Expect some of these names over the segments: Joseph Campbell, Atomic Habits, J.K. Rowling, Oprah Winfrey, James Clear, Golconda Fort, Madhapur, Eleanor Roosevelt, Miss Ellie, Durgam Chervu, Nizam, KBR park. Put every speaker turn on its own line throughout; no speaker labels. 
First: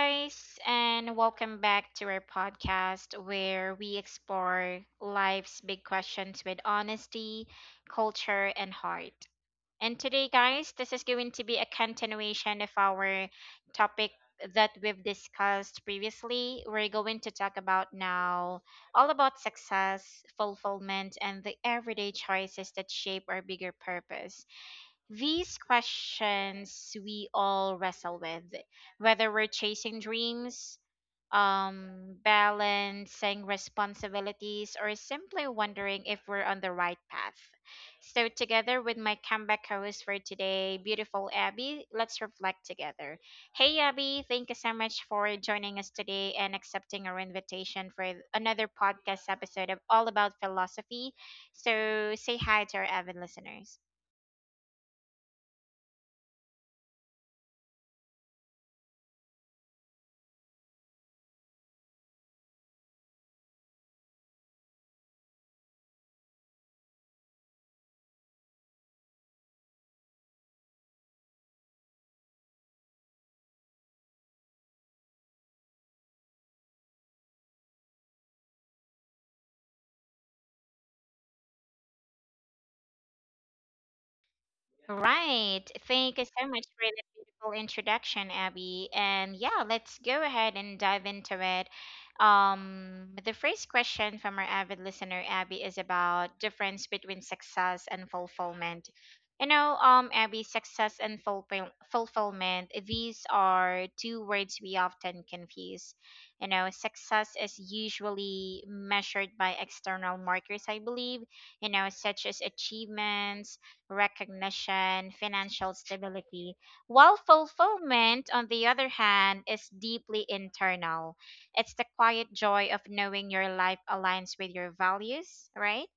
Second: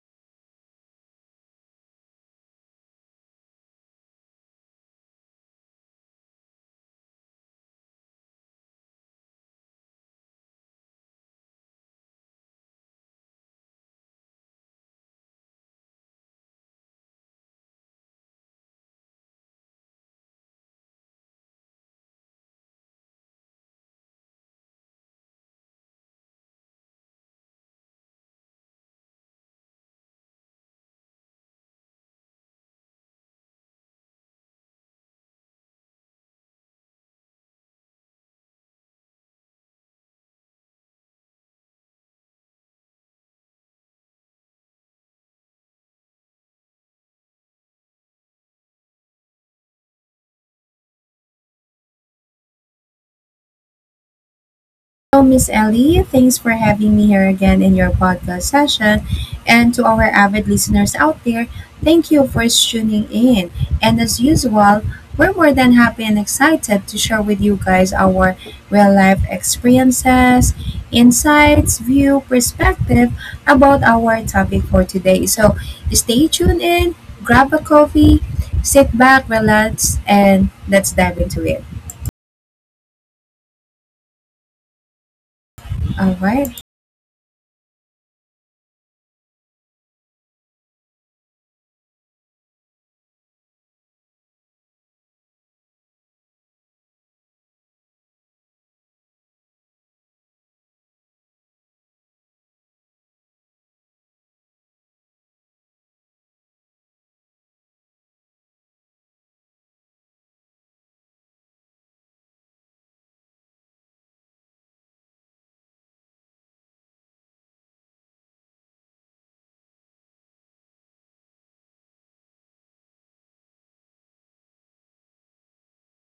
guys, and welcome back to our podcast where we explore life's big questions with honesty, culture, and heart. And today, guys, this is going to be a continuation of our topic that we've discussed previously. We're going to talk about now all about success, fulfillment, and the everyday choices that shape our bigger purpose. These questions we all wrestle with, whether we're chasing dreams, balancing responsibilities, or simply wondering if we're on the right path. So, together with my comeback host for today, beautiful Abby, let's reflect together. Hey, Abby, thank you so much for joining us today and accepting our invitation for another podcast episode of All About Philosophy. So, say hi to our avid listeners.
Hello, Miss Ellie. Thanks for having me here again in your podcast session. And to our avid listeners out there, thank you for tuning in. And as usual, we're more than happy and excited to share with you guys our real life experiences, insights, view, perspective about our topic for today. So stay tuned in, grab a coffee, sit back, relax, and let's dive into it.
Right.
All
Thank you so
right.
much for the beautiful introduction, Abby. And yeah, let's go ahead and dive into it. The first question from our avid listener, Abby, is about difference between success and fulfillment. You know, Abby, success and fulfillment, these are two words we often confuse. You know, success is usually measured by external markers, I believe, you know, such as achievements recognition, financial stability, while fulfillment, on the other hand, is deeply internal. It's the quiet joy of knowing your life aligns with your values, right?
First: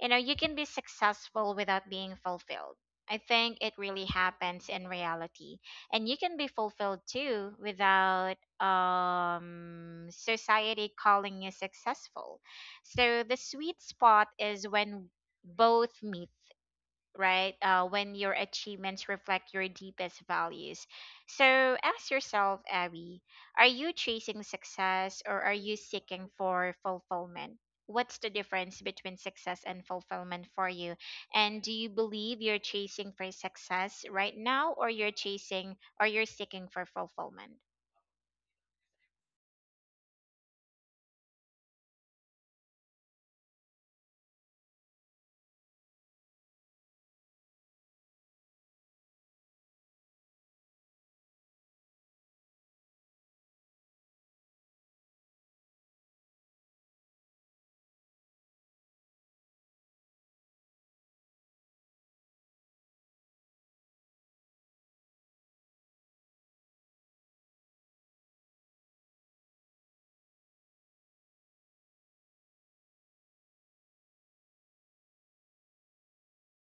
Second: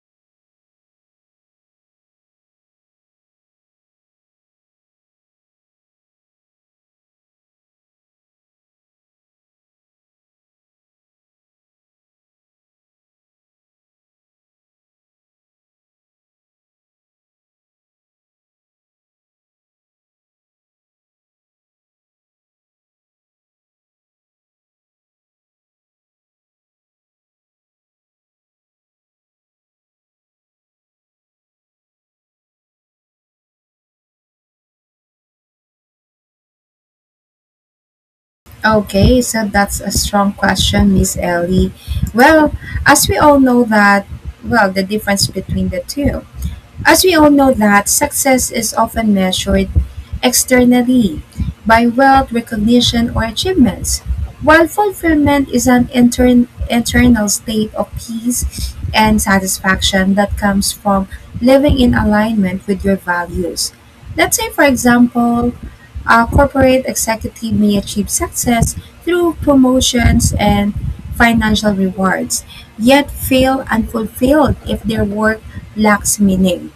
You know, you can be successful without being fulfilled. I think it really happens in reality. And you can be fulfilled too without society calling you successful. So the sweet spot is when both meet, right? When your achievements reflect your deepest values. So ask yourself, Abby, are you chasing success or are you seeking for fulfillment? What's the difference between success and fulfillment for you? And do you believe you're chasing for success right now or you're chasing or you're seeking for fulfillment?
Okay, so that's a strong question, Miss Ellie. Well, as we all know that, well, the difference between the two. As we all know that success is often measured externally by wealth, recognition, or achievements, while fulfillment is an internal state of peace and satisfaction that comes from living in alignment with your values. Let's say, for example, a corporate executive may achieve success through promotions and financial rewards, yet feel unfulfilled if their work lacks meaning.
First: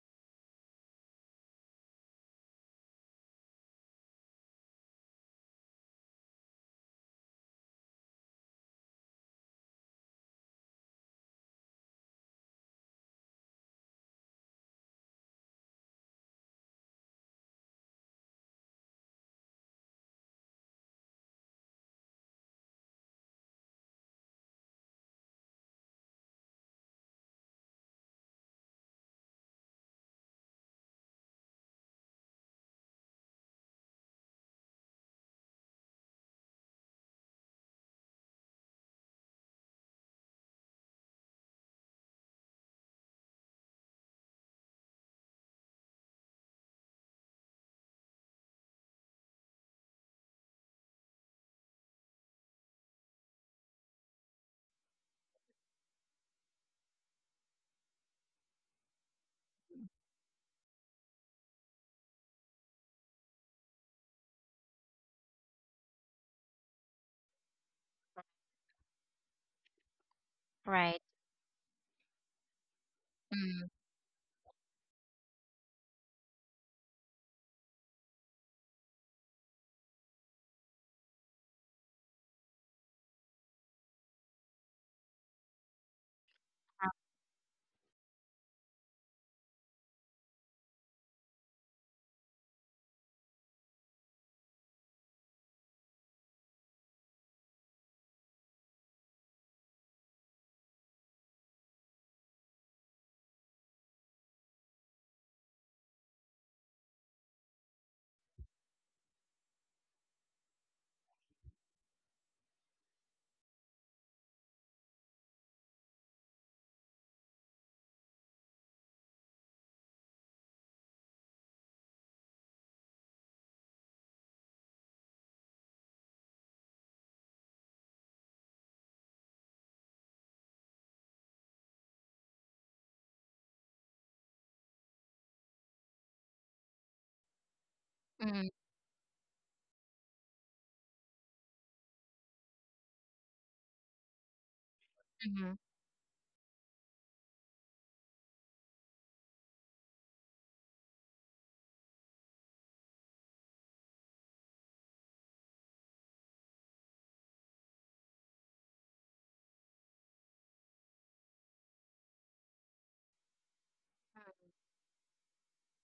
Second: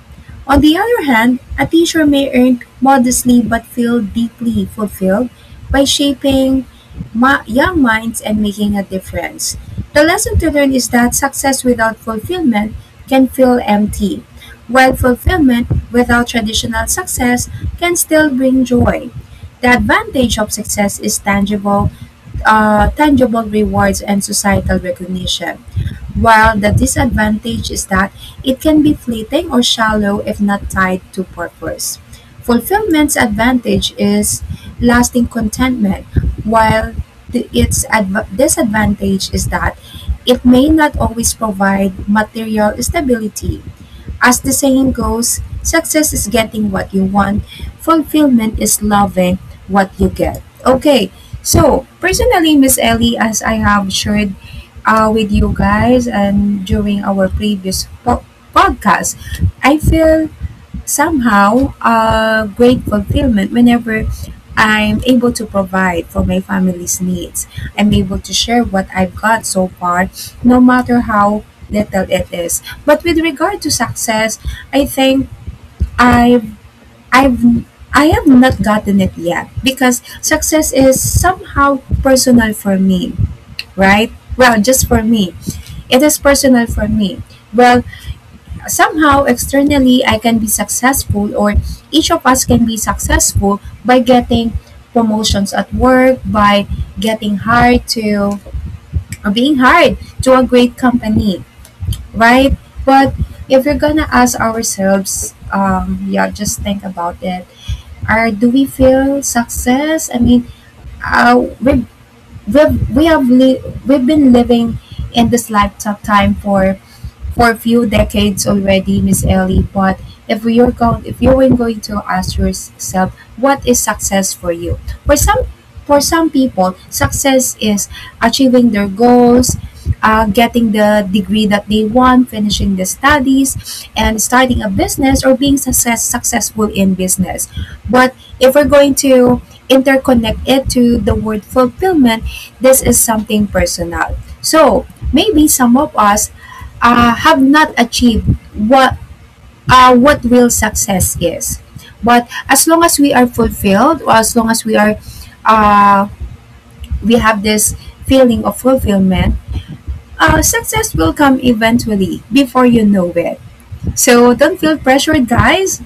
On the other hand, a teacher may earn modestly but feel deeply fulfilled by shaping young minds and making a difference. The lesson to learn is that success without fulfillment can feel empty, while fulfillment without traditional success can still bring joy. The advantage of success is tangible rewards and societal recognition. While the disadvantage is that it can be fleeting or shallow if not tied to purpose. Fulfillment's advantage is lasting contentment, while its disadvantage is that it may not always provide material stability. As the saying goes, success is getting what you want, fulfillment is loving what you get. Okay, so personally, Miss Ellie, as I have shared with you guys and during our previous podcast, I feel somehow a great fulfillment whenever I'm able to provide for my family's needs. I'm able to share what I've got so far, no matter
Right.
how little it is. But with regard to
Mm,
success, I think I've I've I have not gotten it yet because success is somehow personal for me, right? Well, just for me. It is personal for me. Well, somehow externally I can be successful or each of us can be successful by getting promotions at work, by getting hired to or being hired to a great company, right? But if we're gonna ask ourselves, yeah, just think about it. Are Do we feel success? I mean, uh, we we we've been living in this lifetime for a few decades already, Miss Ellie. But if you were going to ask yourself, what is success for you? For some, for some people, success is achieving their goals, getting the degree that they want, finishing the studies, and starting a business or being successful in business. But
mm,
if we're going to interconnect it to the word fulfillment, this is something personal. So maybe
mm,
some of us have not achieved what real success is. But as long as we are fulfilled, or as long as we are uh, we have this feeling of fulfillment, success will come eventually before you know it. So don't feel pressured, guys.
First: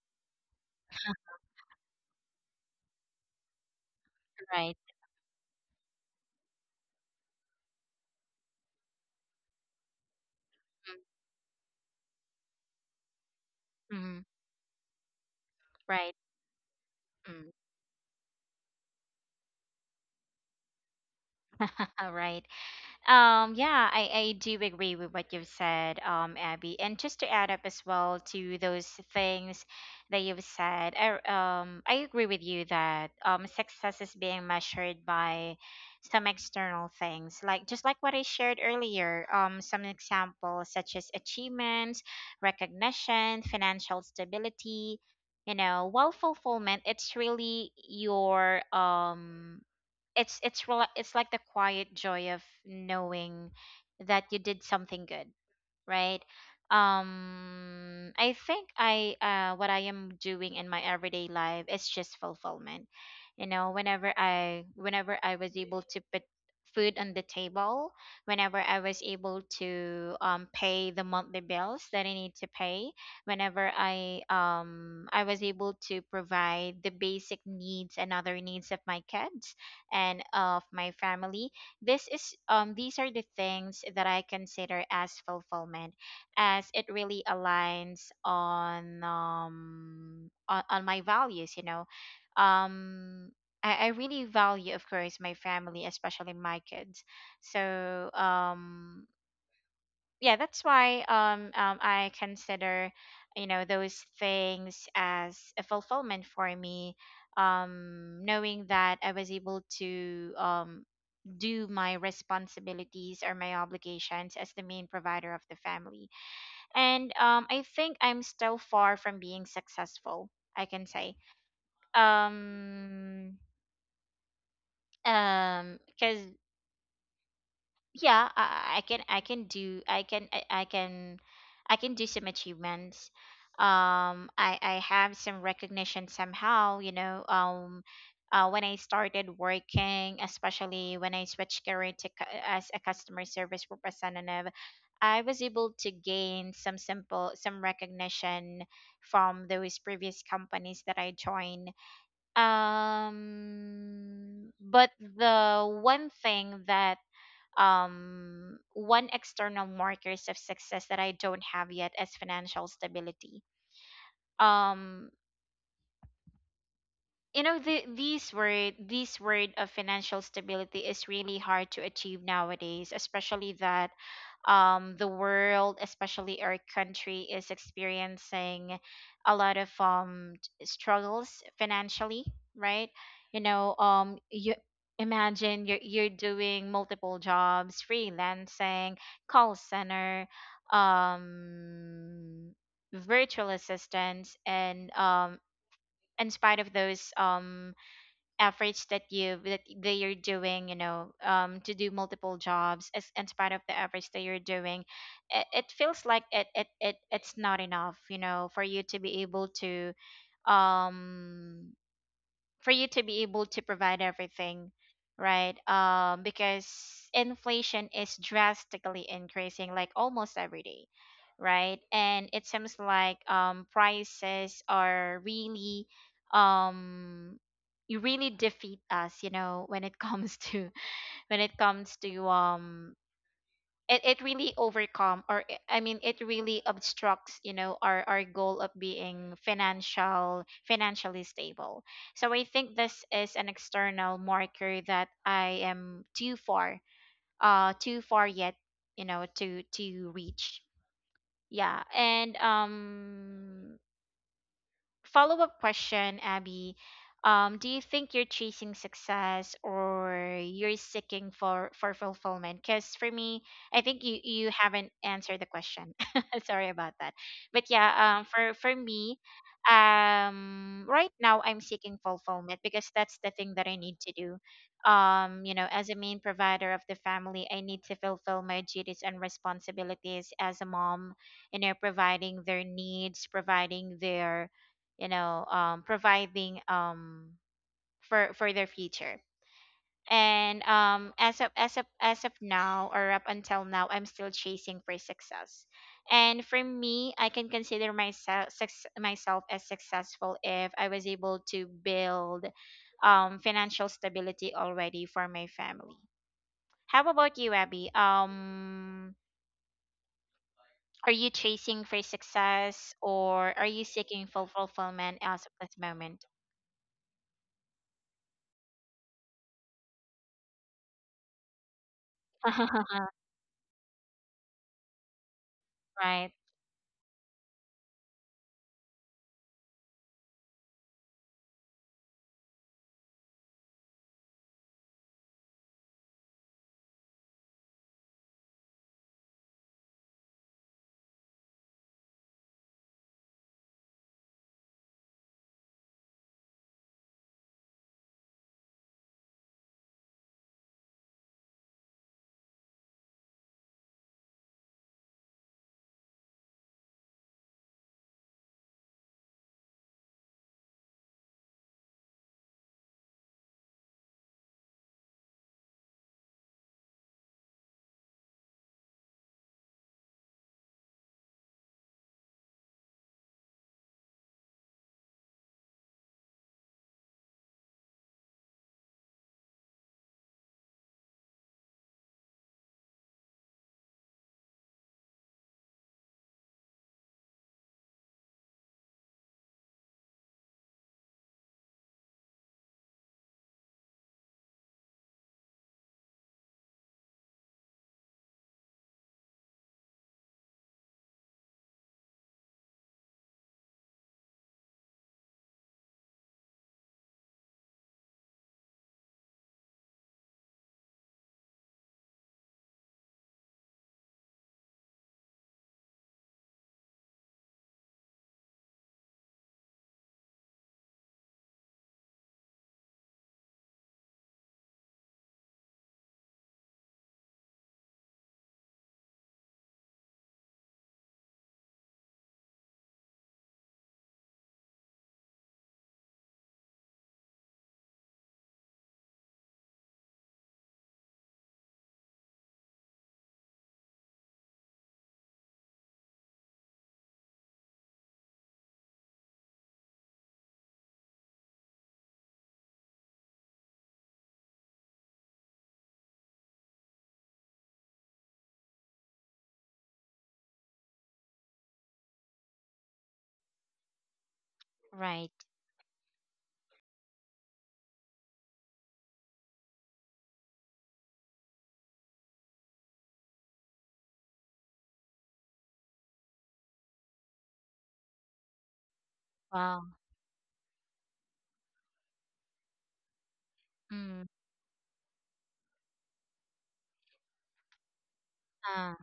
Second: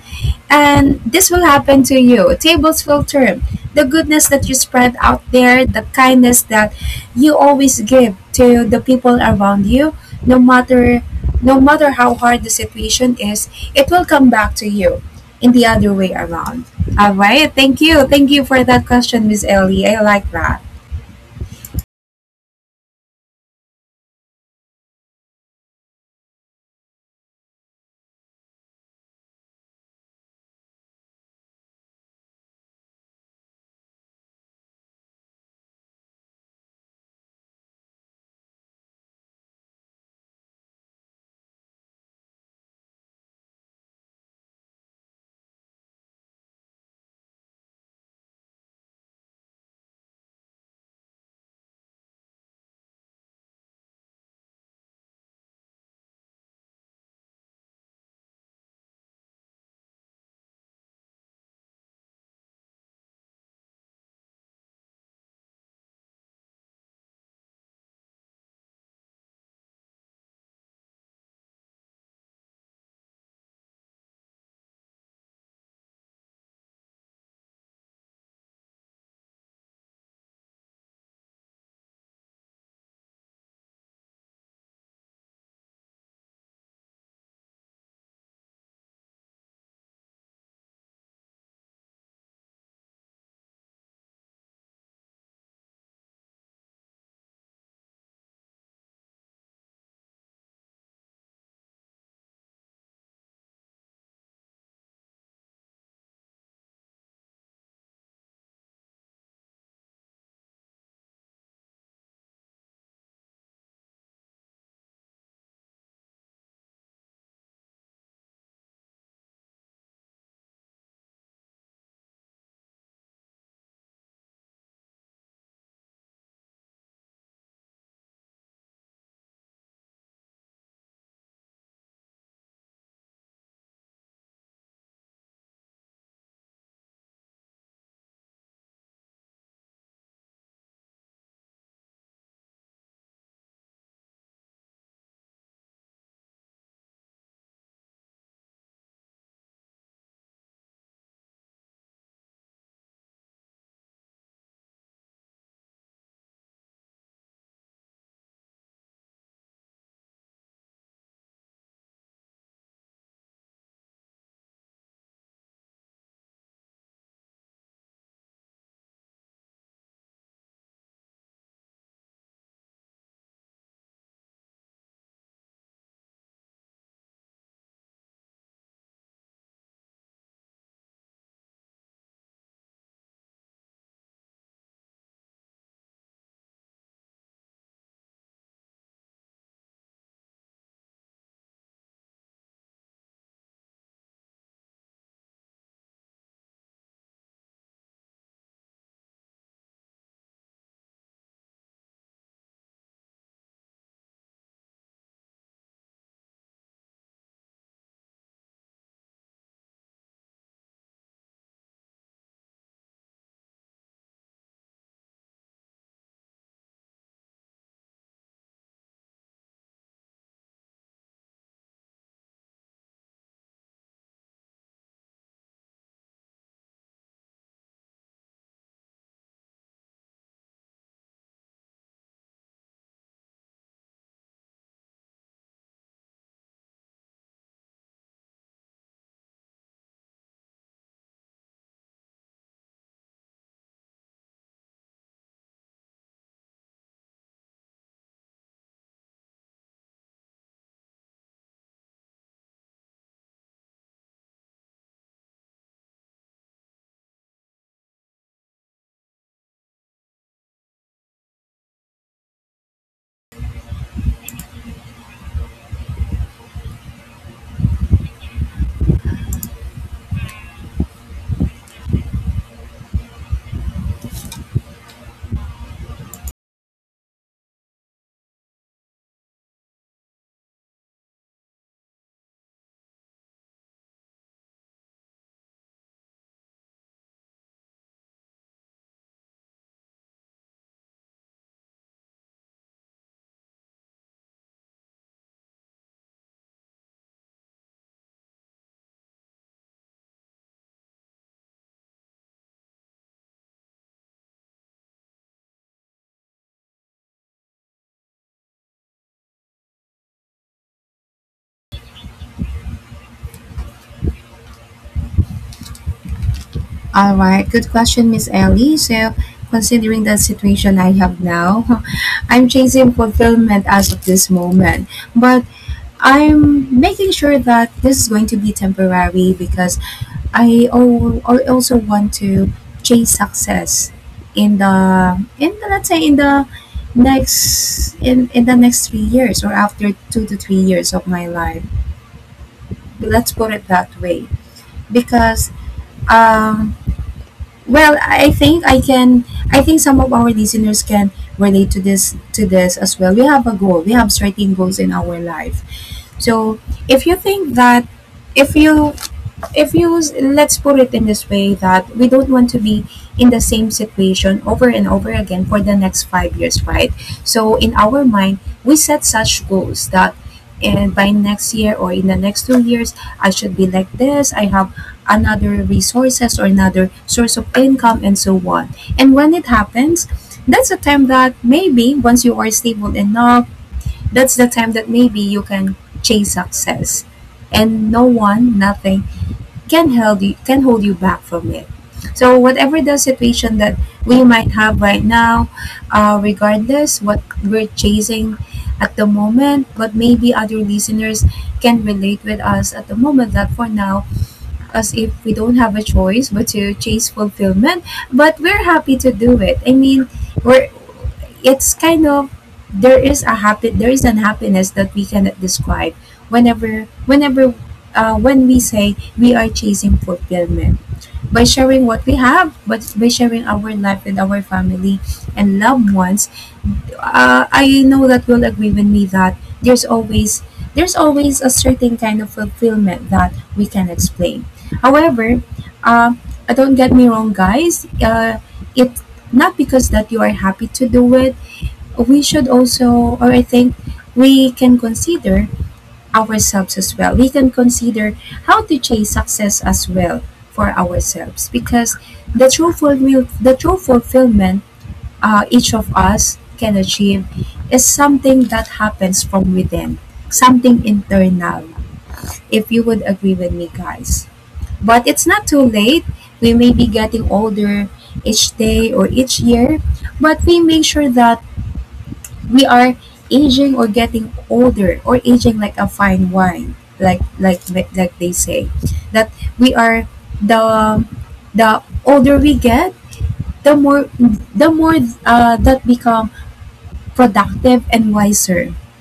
And this will happen to you. Tables will turn. The goodness that you
right.
spread out there, the kindness that you always give to the people around you, no matter no matter how hard the situation is, it
Mm,
will
mm,
come back to you in the other way
right.
around. All right.
Mm.
Thank you for that question, Miss Ellie. I like that.
All right. Yeah, I do agree with what you've said, Abby. And just to add up as well to those things that you've said, I agree with you that success is being measured by some external things, like just like what I shared earlier, some examples such as achievements, recognition, financial stability. You know, while fulfillment, it's really your it's it's like the quiet joy of knowing that you did something good, right? I think I what I am doing in my everyday life is just fulfillment. You know, whenever I was able to put food on the table, whenever I was able to pay the monthly bills that I need to pay, whenever I was able to provide the basic needs and other needs of my kids and of my family, this is these are the things that I consider as fulfillment, as it really aligns on on my values, you know. um I really value of course my family, especially my kids. So yeah, that's why I consider, you know, those things as a fulfillment for me, knowing that I was able to do my responsibilities or my obligations as the main provider of the family. And I think I'm still far from being successful, I can say. Um, because yeah, I can do some achievements. I have some recognition somehow, you know. When I started working, especially when I switched career to as a customer service representative, I was able to gain some recognition from those previous companies that I joined. But the one thing that one external markers of success that I don't have yet is financial stability. Um, you know, these word this word of financial stability is really hard to achieve nowadays, especially that the world, especially our country, is experiencing a lot of struggles financially, right? You know, you imagine you're doing multiple jobs, freelancing, call center, um virtual assistants, and in spite of those efforts that you that you're doing, you know, to do multiple jobs, as in spite of the efforts that you're doing, it feels like it's not enough, you know, for you to be able to um for you to be able to provide everything, right? Because inflation is drastically increasing like almost every day, right? And it seems like prices are really um you really defeat us, you know, when it comes to when it comes to it really overcome, or I mean, it really obstructs, you know, our goal of being financially stable. So I think this is an external marker that I am too far, too far yet, you know, to reach. Yeah. And follow up question, Abby. Do you think you're chasing success or you're seeking for fulfillment? Because for me, I think you haven't answered the question. Sorry about that. But yeah, for me, right now I'm seeking fulfillment because that's the thing that I need to do. You know, as a main provider of the family, I need to fulfill my duties and responsibilities as a mom. You know, providing their needs, providing their, you know, providing for their future. And as of now, or up until now, I'm still chasing for success. And for me, I can consider myself as successful if I was able to build financial stability already for my family. How about you, Abby? Are you chasing for success, or are you seeking full fulfillment as of this moment?
All right, good question, Miss Ellie. So, considering the situation I have now, I'm chasing fulfillment as of this moment, but
right
I'm making sure that this is going to be temporary because I also want to chase success in the in the, let's say in the in the next 3 years or after 2 to 3 years of my life. Let's put it that way because um well, I think I can. I think some of our listeners can relate to this as well. We have a goal. We have certain goals in our life. So if you think that if you if you let's put it in this way, that we don't want to be in the same situation over and over again for the next 5 years, right? So in our mind we set such goals that, and by next year or in the next 2 years, I should be like this. I have another resources or another source of income and so on. And when it happens, that's a time that maybe once you are stable enough, that's the time that maybe you can chase success, and no one nothing can hold you can hold you back from it. So whatever the situation that we might have right now, regardless what we're chasing at the moment, but maybe other listeners can relate with us at the moment, that for now, as if we don't have a choice but to chase fulfillment, but we're happy to do it. I mean, we're it's kind of there is a happy there is an happiness that we cannot describe whenever when we say we are chasing fulfillment by sharing what we have, but by sharing our life with our family and loved ones. Uh, I know that you'll agree with me that there's always there's always a certain kind of fulfillment that we can explain. However, uh, don't get me wrong, guys. It, not because that you are happy to do it, we should also, or I think we can consider ourselves as well. We can consider how to chase success as well for ourselves, because the true fulfillment each of us can achieve is something that happens from within, something internal. If you would agree with me, guys. But
Right.
it's not too late. We may be getting older each day or each year, but we make sure that we are aging or getting older or aging like a fine wine, like they say, that we
Wow.
are, the the older we get, the more
Mm.
the more that become productive and wiser,
Ah,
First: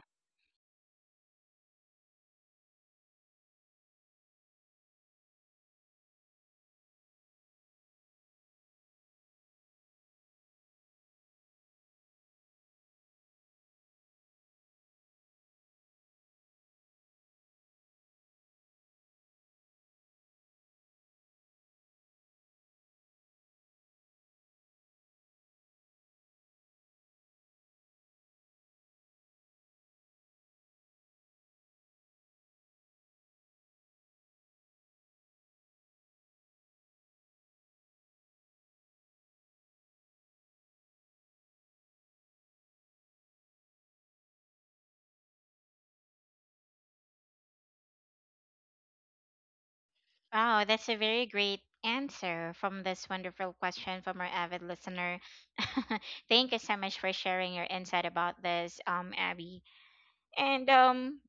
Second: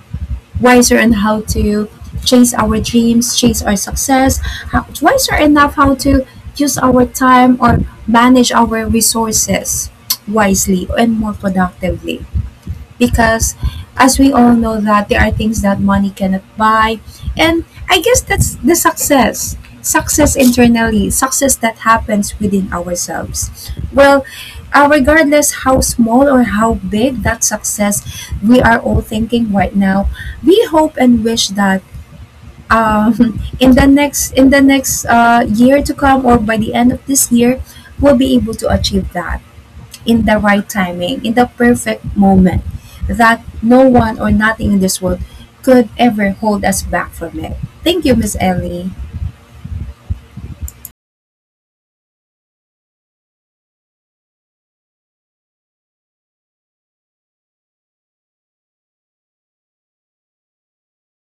wiser on how to chase our dreams, chase our success, wiser enough how to use our time or manage our resources wisely and more productively, because as we all know that there are things that money cannot buy. And I guess that's the success, success internally success that happens within ourselves. Well, regardless how small or how big that success we are all thinking right now, we hope and wish that in the next year to come or by the end of this year, we'll be able to achieve that in the right timing, in the perfect moment, that no one or nothing in this world could ever hold us back from it. Thank you, Miss Ellie.
wow, that's a very great answer from this wonderful question from our avid listener. Thank you so much for sharing your insight about this, Abby. And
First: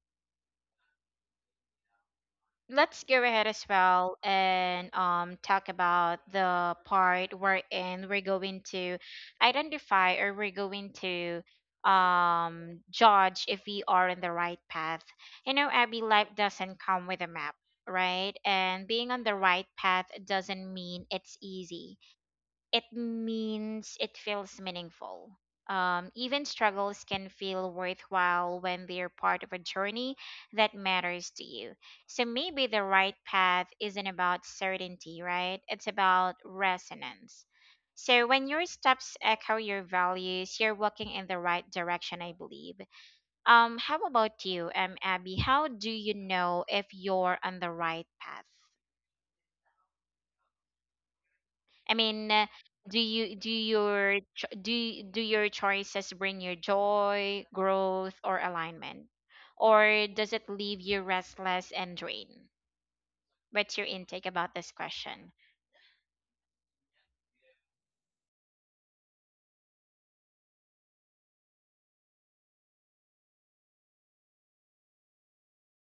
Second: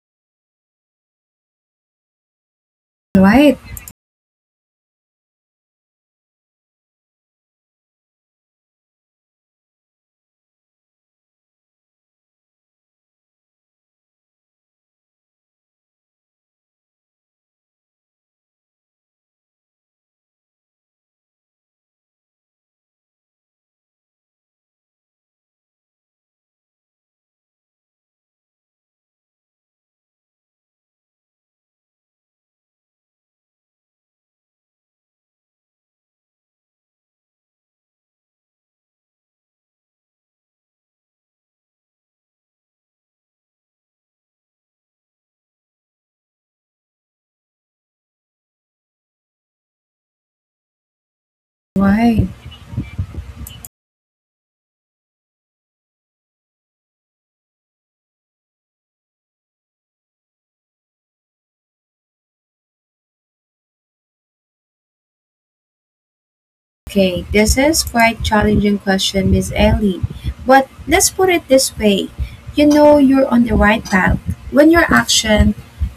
let's go ahead
Right,
as well and talk about the part wherein we're going to identify, or we're going to judge if we are in the right path. You know, Abby, life doesn't come with a map, right? And being on the right path doesn't mean it's easy, it means it feels meaningful. Even struggles can feel worthwhile when they're part of a journey that matters to you. So maybe the right path isn't about certainty, right? It's about resonance. So when your steps echo your values, you're walking in the right direction, I believe. How about you, Abby? How do you know if you're on the right path? I mean,
right.
do you do your choices bring you joy, growth, or alignment, or does it leave you restless and drained? What's your intake about this question?
Okay, this is quite challenging question, Miss Ellie. But let's put it this way. You know you're on the right path when your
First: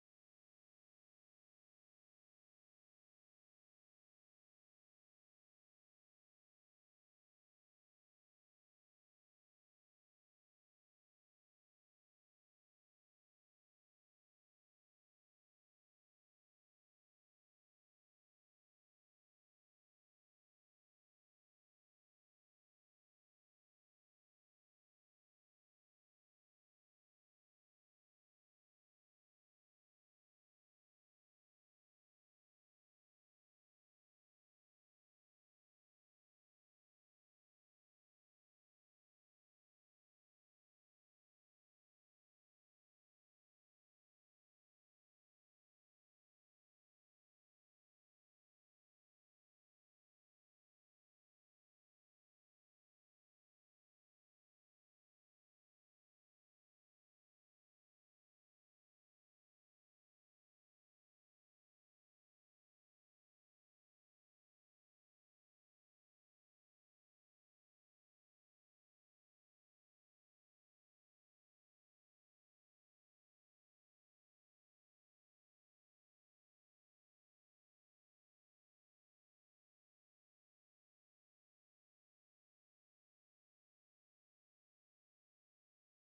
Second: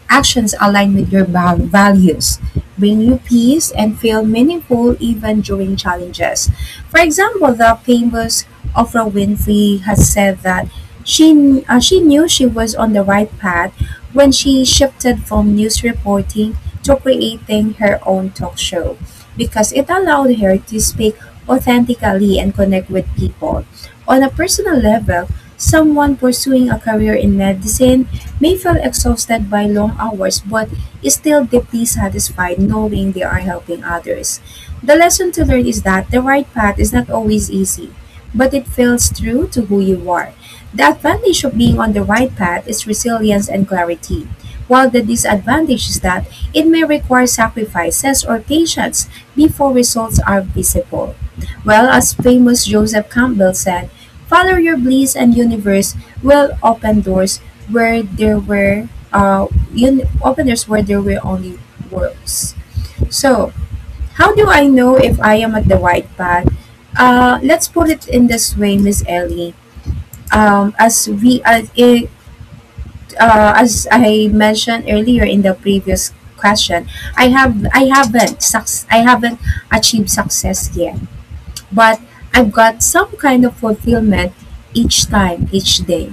actions align with your values, bring you peace and feel meaningful even during challenges. For example, the famous Oprah Winfrey has said that she knew she was on the right path when she shifted from news reporting to creating her own talk show because it allowed her to speak authentically and connect with people. On a personal level, someone pursuing a career in medicine may feel exhausted by long hours but is still deeply satisfied knowing they are helping others. The lesson to learn is that the right path is not always easy, but it feels true to who you are. The advantage of being on the right path is resilience and clarity, while the disadvantage is that it may require sacrifices or patience before results are visible. Well, as famous Joseph Campbell said, follow your bliss and universe will open doors where there were uh, un- open doors where there were only worlds. So, how do I know if I am at the right path? Let's put it in this way, Miss Ellie. As we as it, As I mentioned earlier in the previous question, I haven't I haven't achieved success yet, but I've got some kind of fulfillment each time, each day.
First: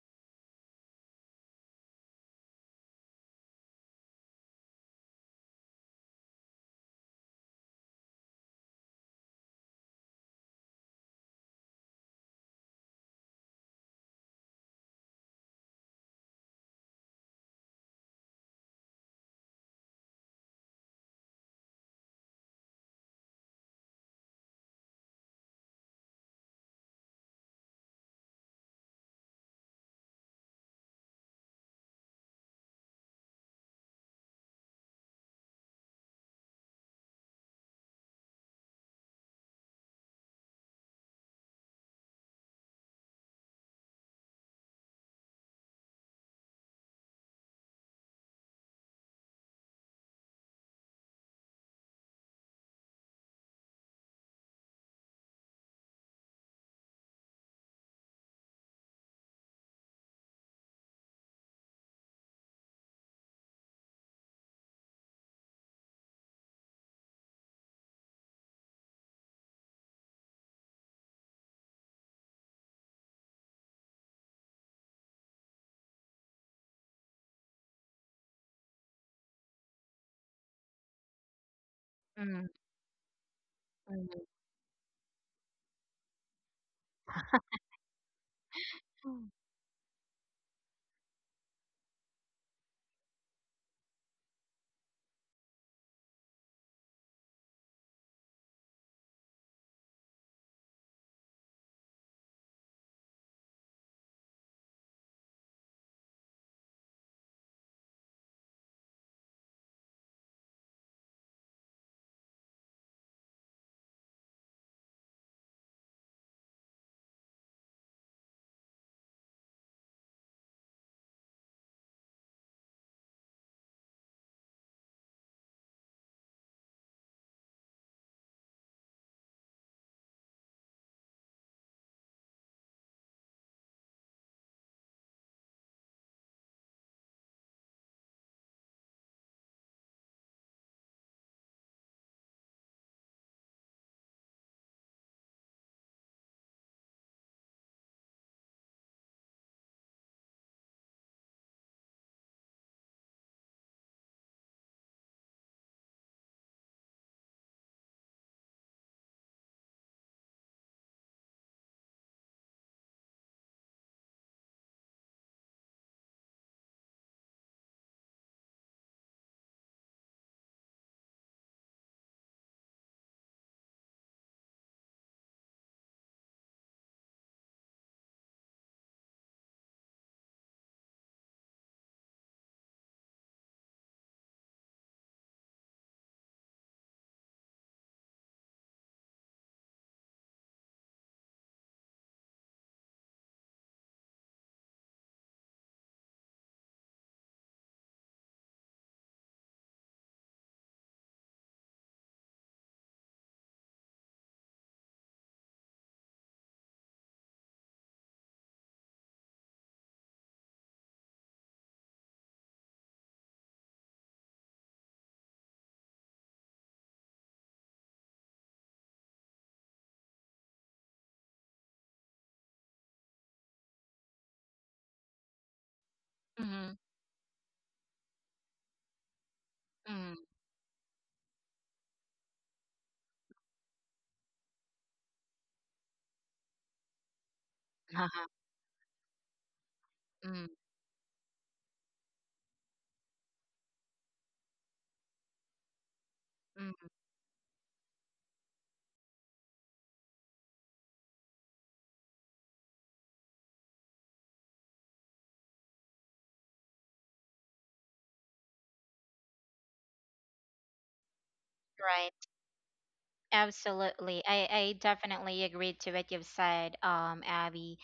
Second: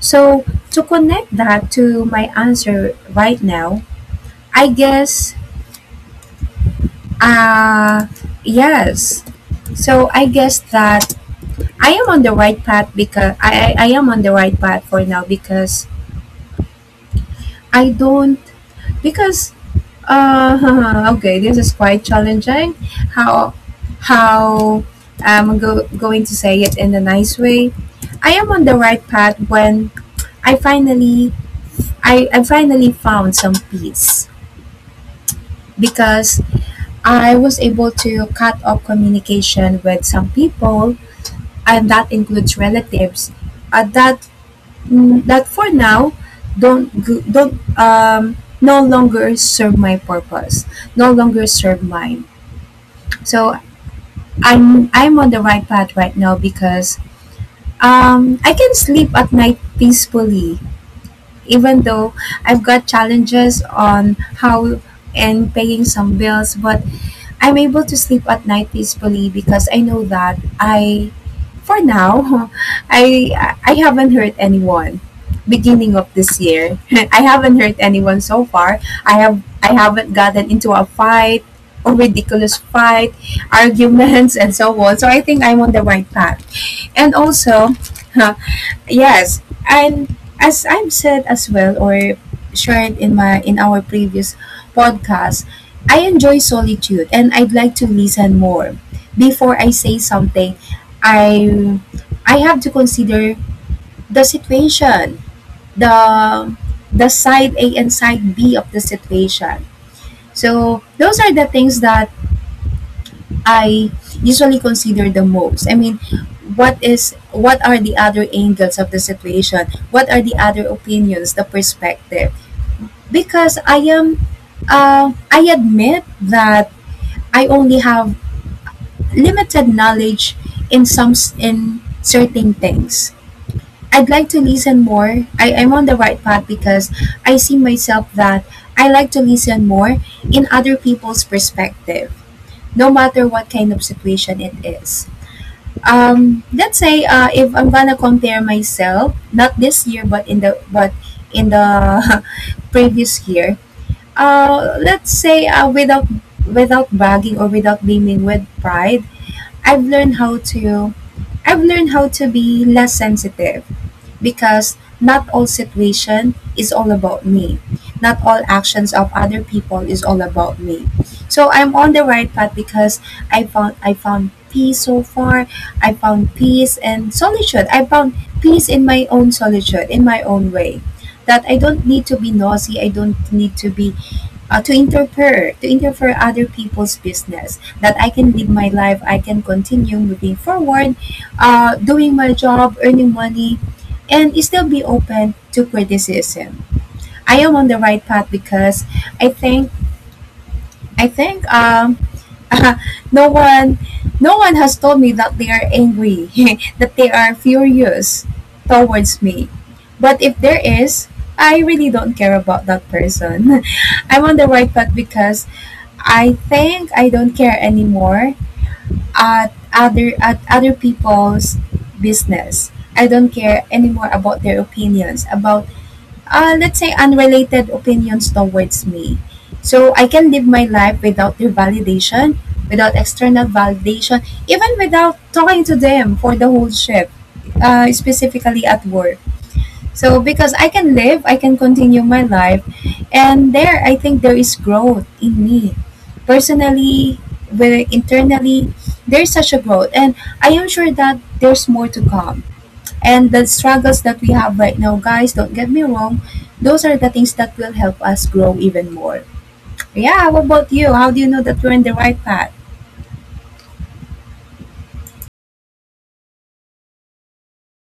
So, to connect that to my answer right now, I guess, uh, yes. So, I guess that I am on the right path because I am on the right path for now, because I don't, because, okay, this is quite challenging how, how going to say it in a nice way. I am on the right path when I finally I finally found some peace because I was able to cut off communication with some people, and that includes relatives that that for now don't no longer serve my purpose, no longer serve mine. So I'm on the right path right now because I can sleep at night peacefully, even though I've got challenges on how and paying some bills, but I'm able to sleep at night peacefully because I know that I, for now, I I haven't hurt anyone. Beginning of this year, I haven't hurt anyone so far. I haven't gotten into a fight or
Mm,
ridiculous fight,
mm,
arguments, and so on. So I think I'm on the right path. And also,
mm,
yes, and as I've said as well or shared in my in our previous podcast, I enjoy solitude and I'd like to listen more. Before I say something, I I have to consider the situation, the the side A and side B of the situation. So those are the things that I usually consider the most. I mean, what are the other angles of the situation? What are the other opinions, the perspective? Because I am I admit that I only have limited knowledge in in certain things. I'd like to listen more. I'm on the right path because I see myself that I like to listen more in other people's perspective, no matter what kind of situation it is. Let's say, if I'm gonna compare myself not this year but in the previous year, let's say, without without bragging or without beaming with pride, i've learned how to I've learned how to be less sensitive because not all situation is all about me. Not all actions of other people is all about me. So I'm on the right path because I found peace so far. I found peace and solitude. I found peace in my own solitude, in my own way. That I don't need to be nosy. I don't need to be to interfere other people's business, that I can live my life, I can continue moving forward, doing my job, earning money, and still be open to criticism. I am on the right path because i think i think no one no one has told me that they are angry, that they are furious towards me. But if there is, I really don't care about that person. I'm on the right path because I think I don't care anymore at other people's business. I don't care anymore about their opinions about,
mhm,
let's say, unrelated opinions towards me. So I
mm,
can live my life without their validation, without external validation, even without talking to them for the whole shift,
haha,
specifically at work. So
mm,
because I can live, I can continue my life, and there I think there is growth in me,
mm.
personally, whether internally, there's such a growth, and I am sure that there's more to come. And the struggles that we have right now, guys, don't get me wrong, those are the things that will help us grow even more. Yeah, what about you? How do you know that we're in the right
Right,
path?
absolutely. I definitely agree to what you've said, Abby.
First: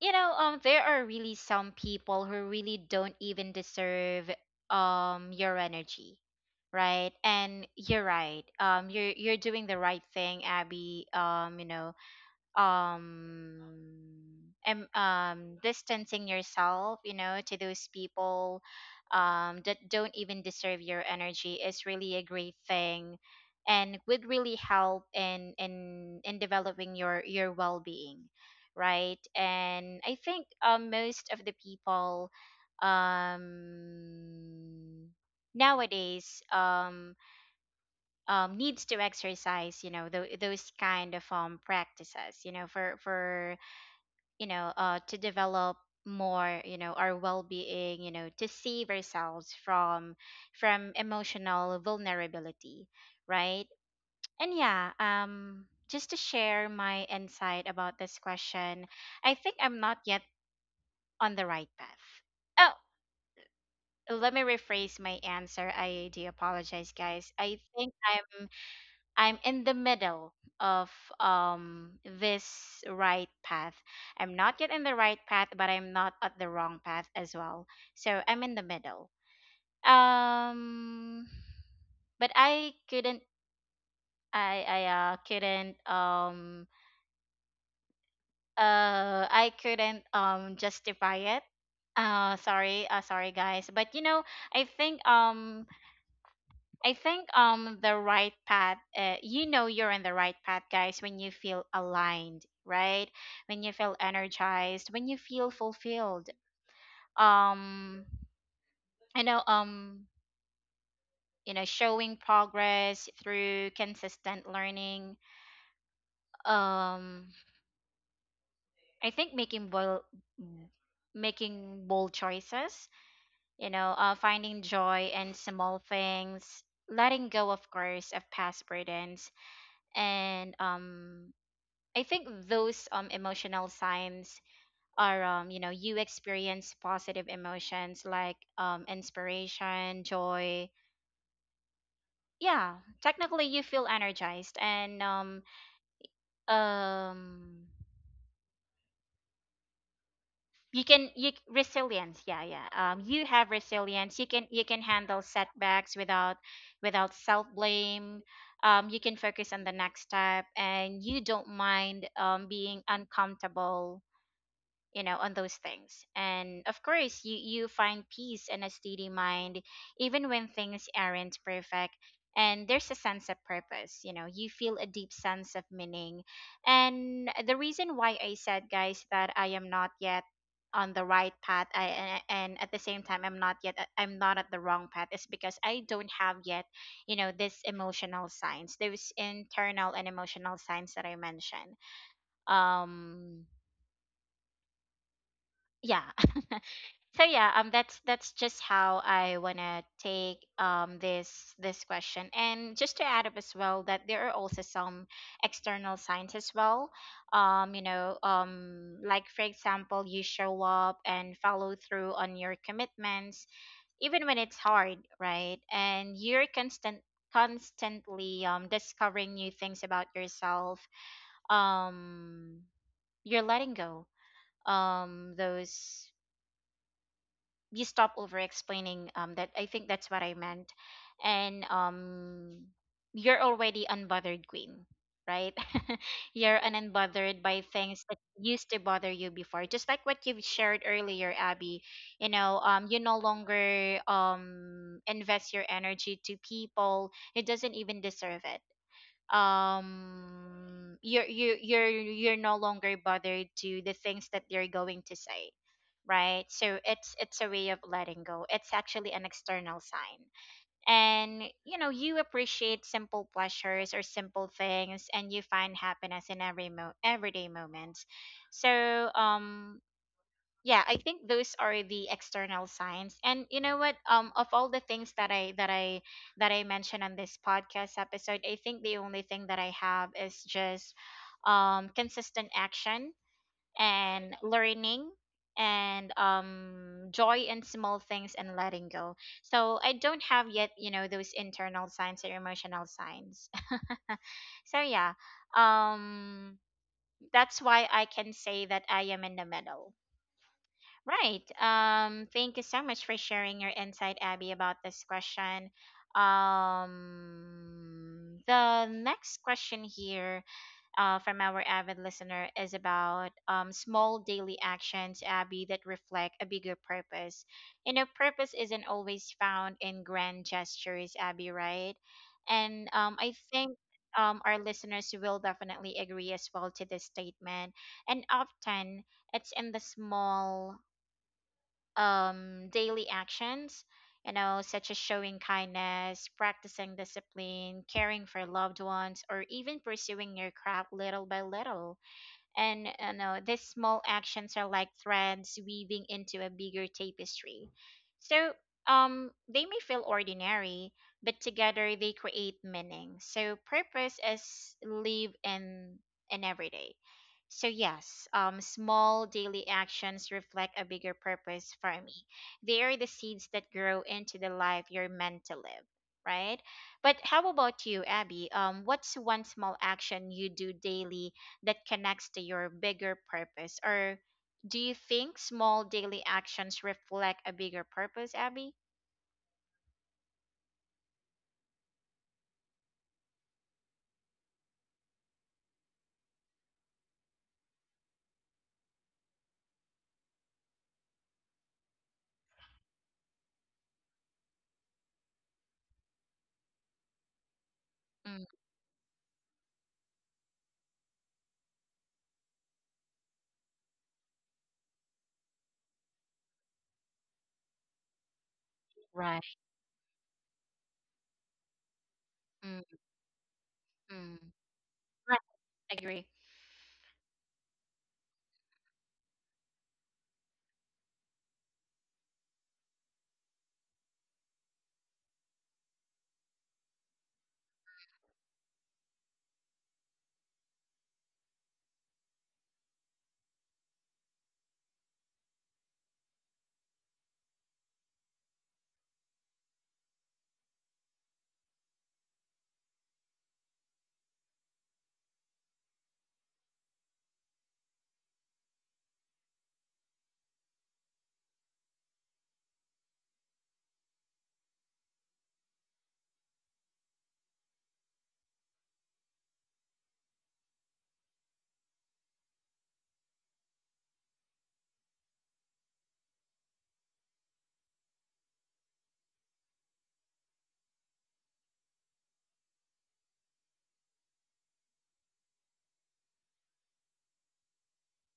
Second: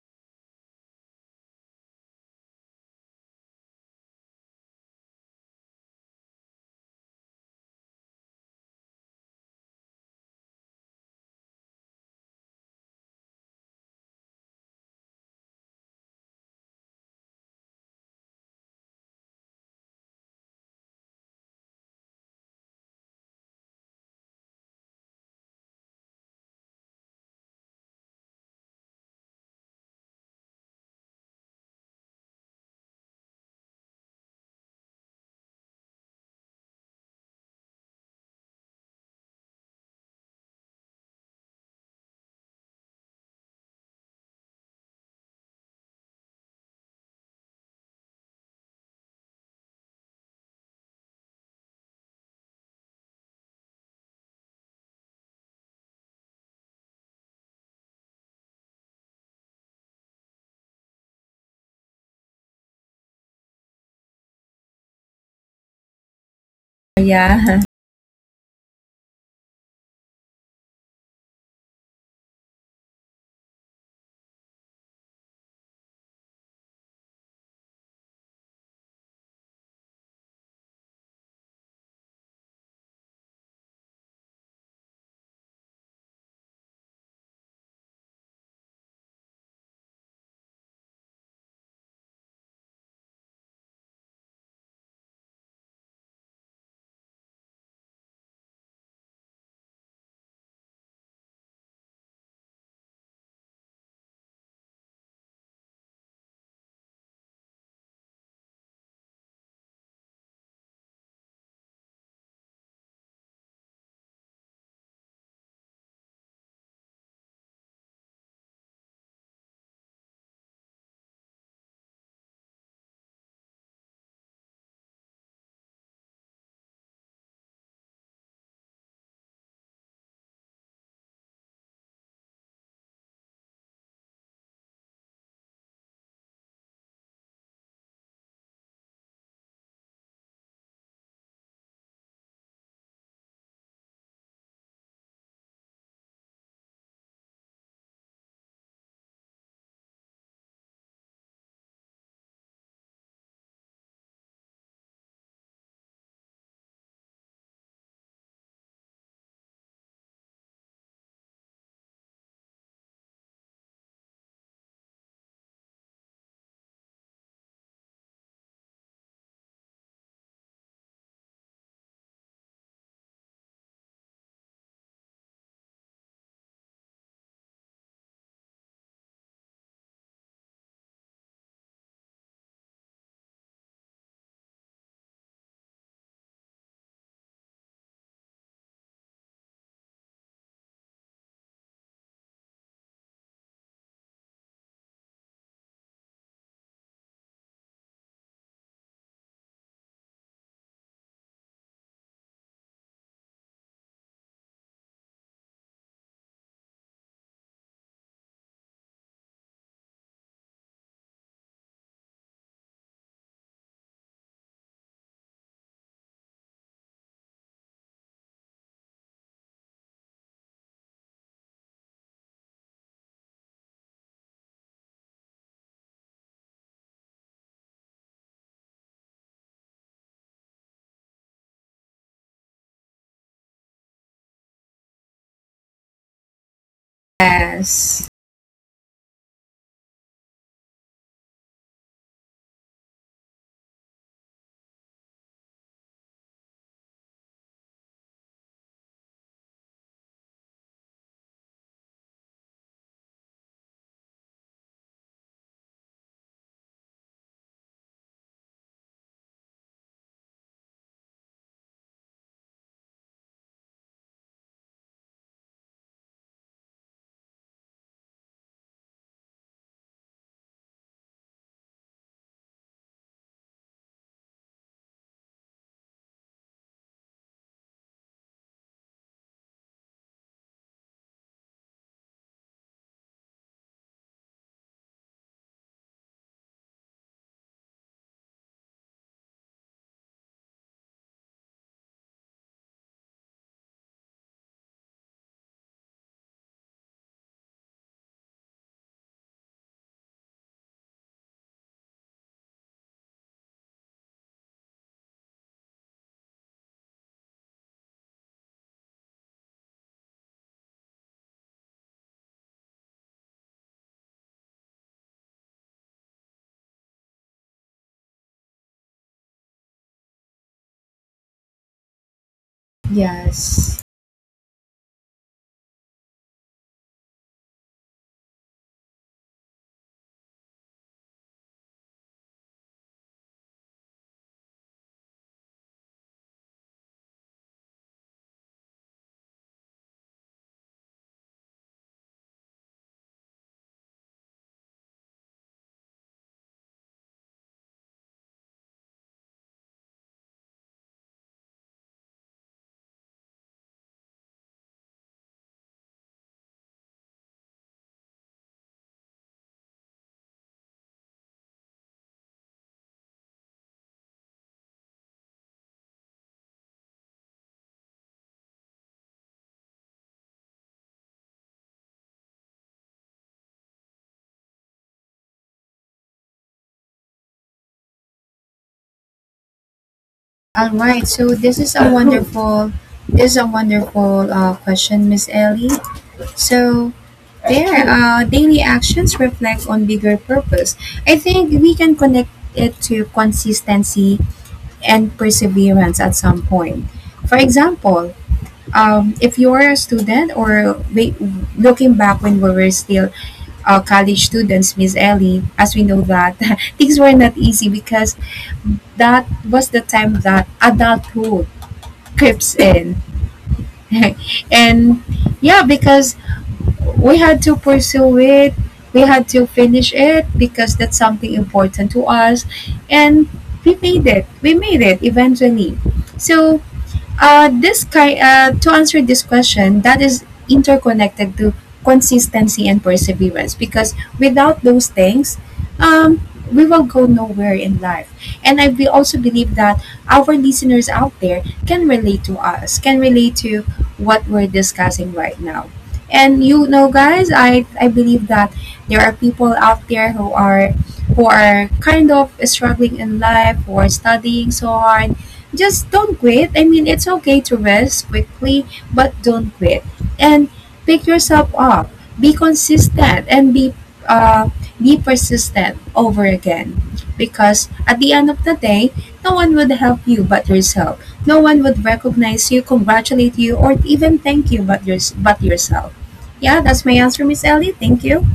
You know, there are really some people who really don't even deserve your energy, right? And you're right. You're doing the right thing, Abby. You know, um distancing yourself, you know, to those people that don't even deserve your energy is really a great thing, and would really help in in developing your well-being, right? And I think most of the people um nowadays needs to exercise, you know, those kind of practices, you know, for, you know, to develop more, you know, our well-being, you know, to save ourselves from emotional vulnerability, right? And yeah, just to share my insight about this question, I think I'm not yet on the right path. Oh, let me rephrase my answer, I do apologize guys. I
Yeah.
think I'm in the middle of this right path. I'm not yet in the right path, but I'm not at the wrong path as well. So I'm in the middle. Um but I couldn't, I couldn't I couldn't justify it. Sorry guys. But you know, I think um I think the right path, you know, you're on the right path guys when you feel aligned, right? When you feel energized, when you feel fulfilled, um you know, you know, showing progress through consistent learning, um I think making bold choices, you know, finding joy in small things, letting go of course of past burdens. And I think those emotional signs are, you know, you experience positive emotions like inspiration, joy. Yeah, technically you feel energized. And um you can resilience. Yeah, yeah. You have resilience. You can handle setbacks without without self-blame. You can focus on the next step, and you don't mind being uncomfortable on those things. And of course you you find peace and a steady mind even when things aren't perfect, and there's a sense of purpose. You know, you feel a deep sense of meaning. And the reason why I said, guys, that I am not yet on the right path, and at the same time I'm not at the wrong path is because I don't have yet, you know, this emotional signs, those internal and emotional signs that I mentioned. um yeah. So yeah, that's just how I want to take this question. And just to add up as well that there are also some external signs as well. You know, like for example, you show up and follow through on your commitments even when it's hard, right? And you're constantly discovering new things about yourself. um you're letting go those you stop over explaining That, I think, that's what I meant. And you're already unbothered, queen, right? You're an unbothered by things
Yes.
that used to bother you before, just like what you've shared earlier, Abby. You know, you no longer invest your energy to people, it doesn't even deserve it. You're you you're no longer bothered to the things that they're going to say, right? So it's a way of letting go. It's actually an external sign. And you know, you appreciate simple pleasures or simple things, and you find happiness in every everyday moments. So yeah, I think those are the external signs. And you know what, of all the things that I mentioned on this podcast episode, I think the only thing that I have is just consistent action and learning and joy in small things and letting go. So I don't have yet, you know, those internal signs or emotional signs. So yeah, um that's why I can say that I am in the middle. Right. Thank you so much for sharing your insight, Abby, about this question. The next question here, from our avid listener, is about small daily actions, Abby, that reflect a bigger purpose. You know, purpose isn't always found in grand gestures, Abby, right? And I think
Yes.
our listeners will definitely agree as well to this statement. And often, it's in the small daily actions, you know, such as showing kindness, practicing discipline, caring for loved ones, or even pursuing your craft little by little. And you know, these small actions are like threads weaving into a bigger tapestry. So they may feel ordinary, but together they create meaning. So purpose is live in every day. So yes, small daily actions reflect a bigger purpose for me. They are the seeds that grow into the life you're meant to live, right? But how about you, Abby? What's one small action you do daily that connects to your bigger purpose? Or do you think small daily actions reflect a bigger purpose, Abby?
All right, so this is a wonderful, this is a wonderful question, Miss Ellie. So there, daily actions reflect on bigger purpose. I think we can connect it to consistency and perseverance at some point. For example,
Mm.
if you are a student, or wait, looking back when we were still college students, Miss Ellie, as we know that things were not easy because that
Right.
was the time that adulthood creeps
Mm.
in.
Mm.
And
Right.
yeah, because
Agree.
we had to pursue it, we had to finish it because that's something important to us. And we made it. We made it eventually. So to answer this question, that is interconnected to consistency and perseverance because without those things, um, we will go nowhere in life. And also believe that our listeners out there can relate to us, can relate to what we're discussing right now. And you know, guys, I believe that there are people out there who are kind of struggling in life, who are studying so hard, just don't quit. I mean, it's okay to rest quickly, but don't quit. And pick yourself up. Be consistent and uh, be persistent over again. Because at the end of the day, no one would help you but yourself. No one would recognize you, congratulate you, or even thank you but, yourself. Yeah, that's my answer, Miss Ellie. Thank you.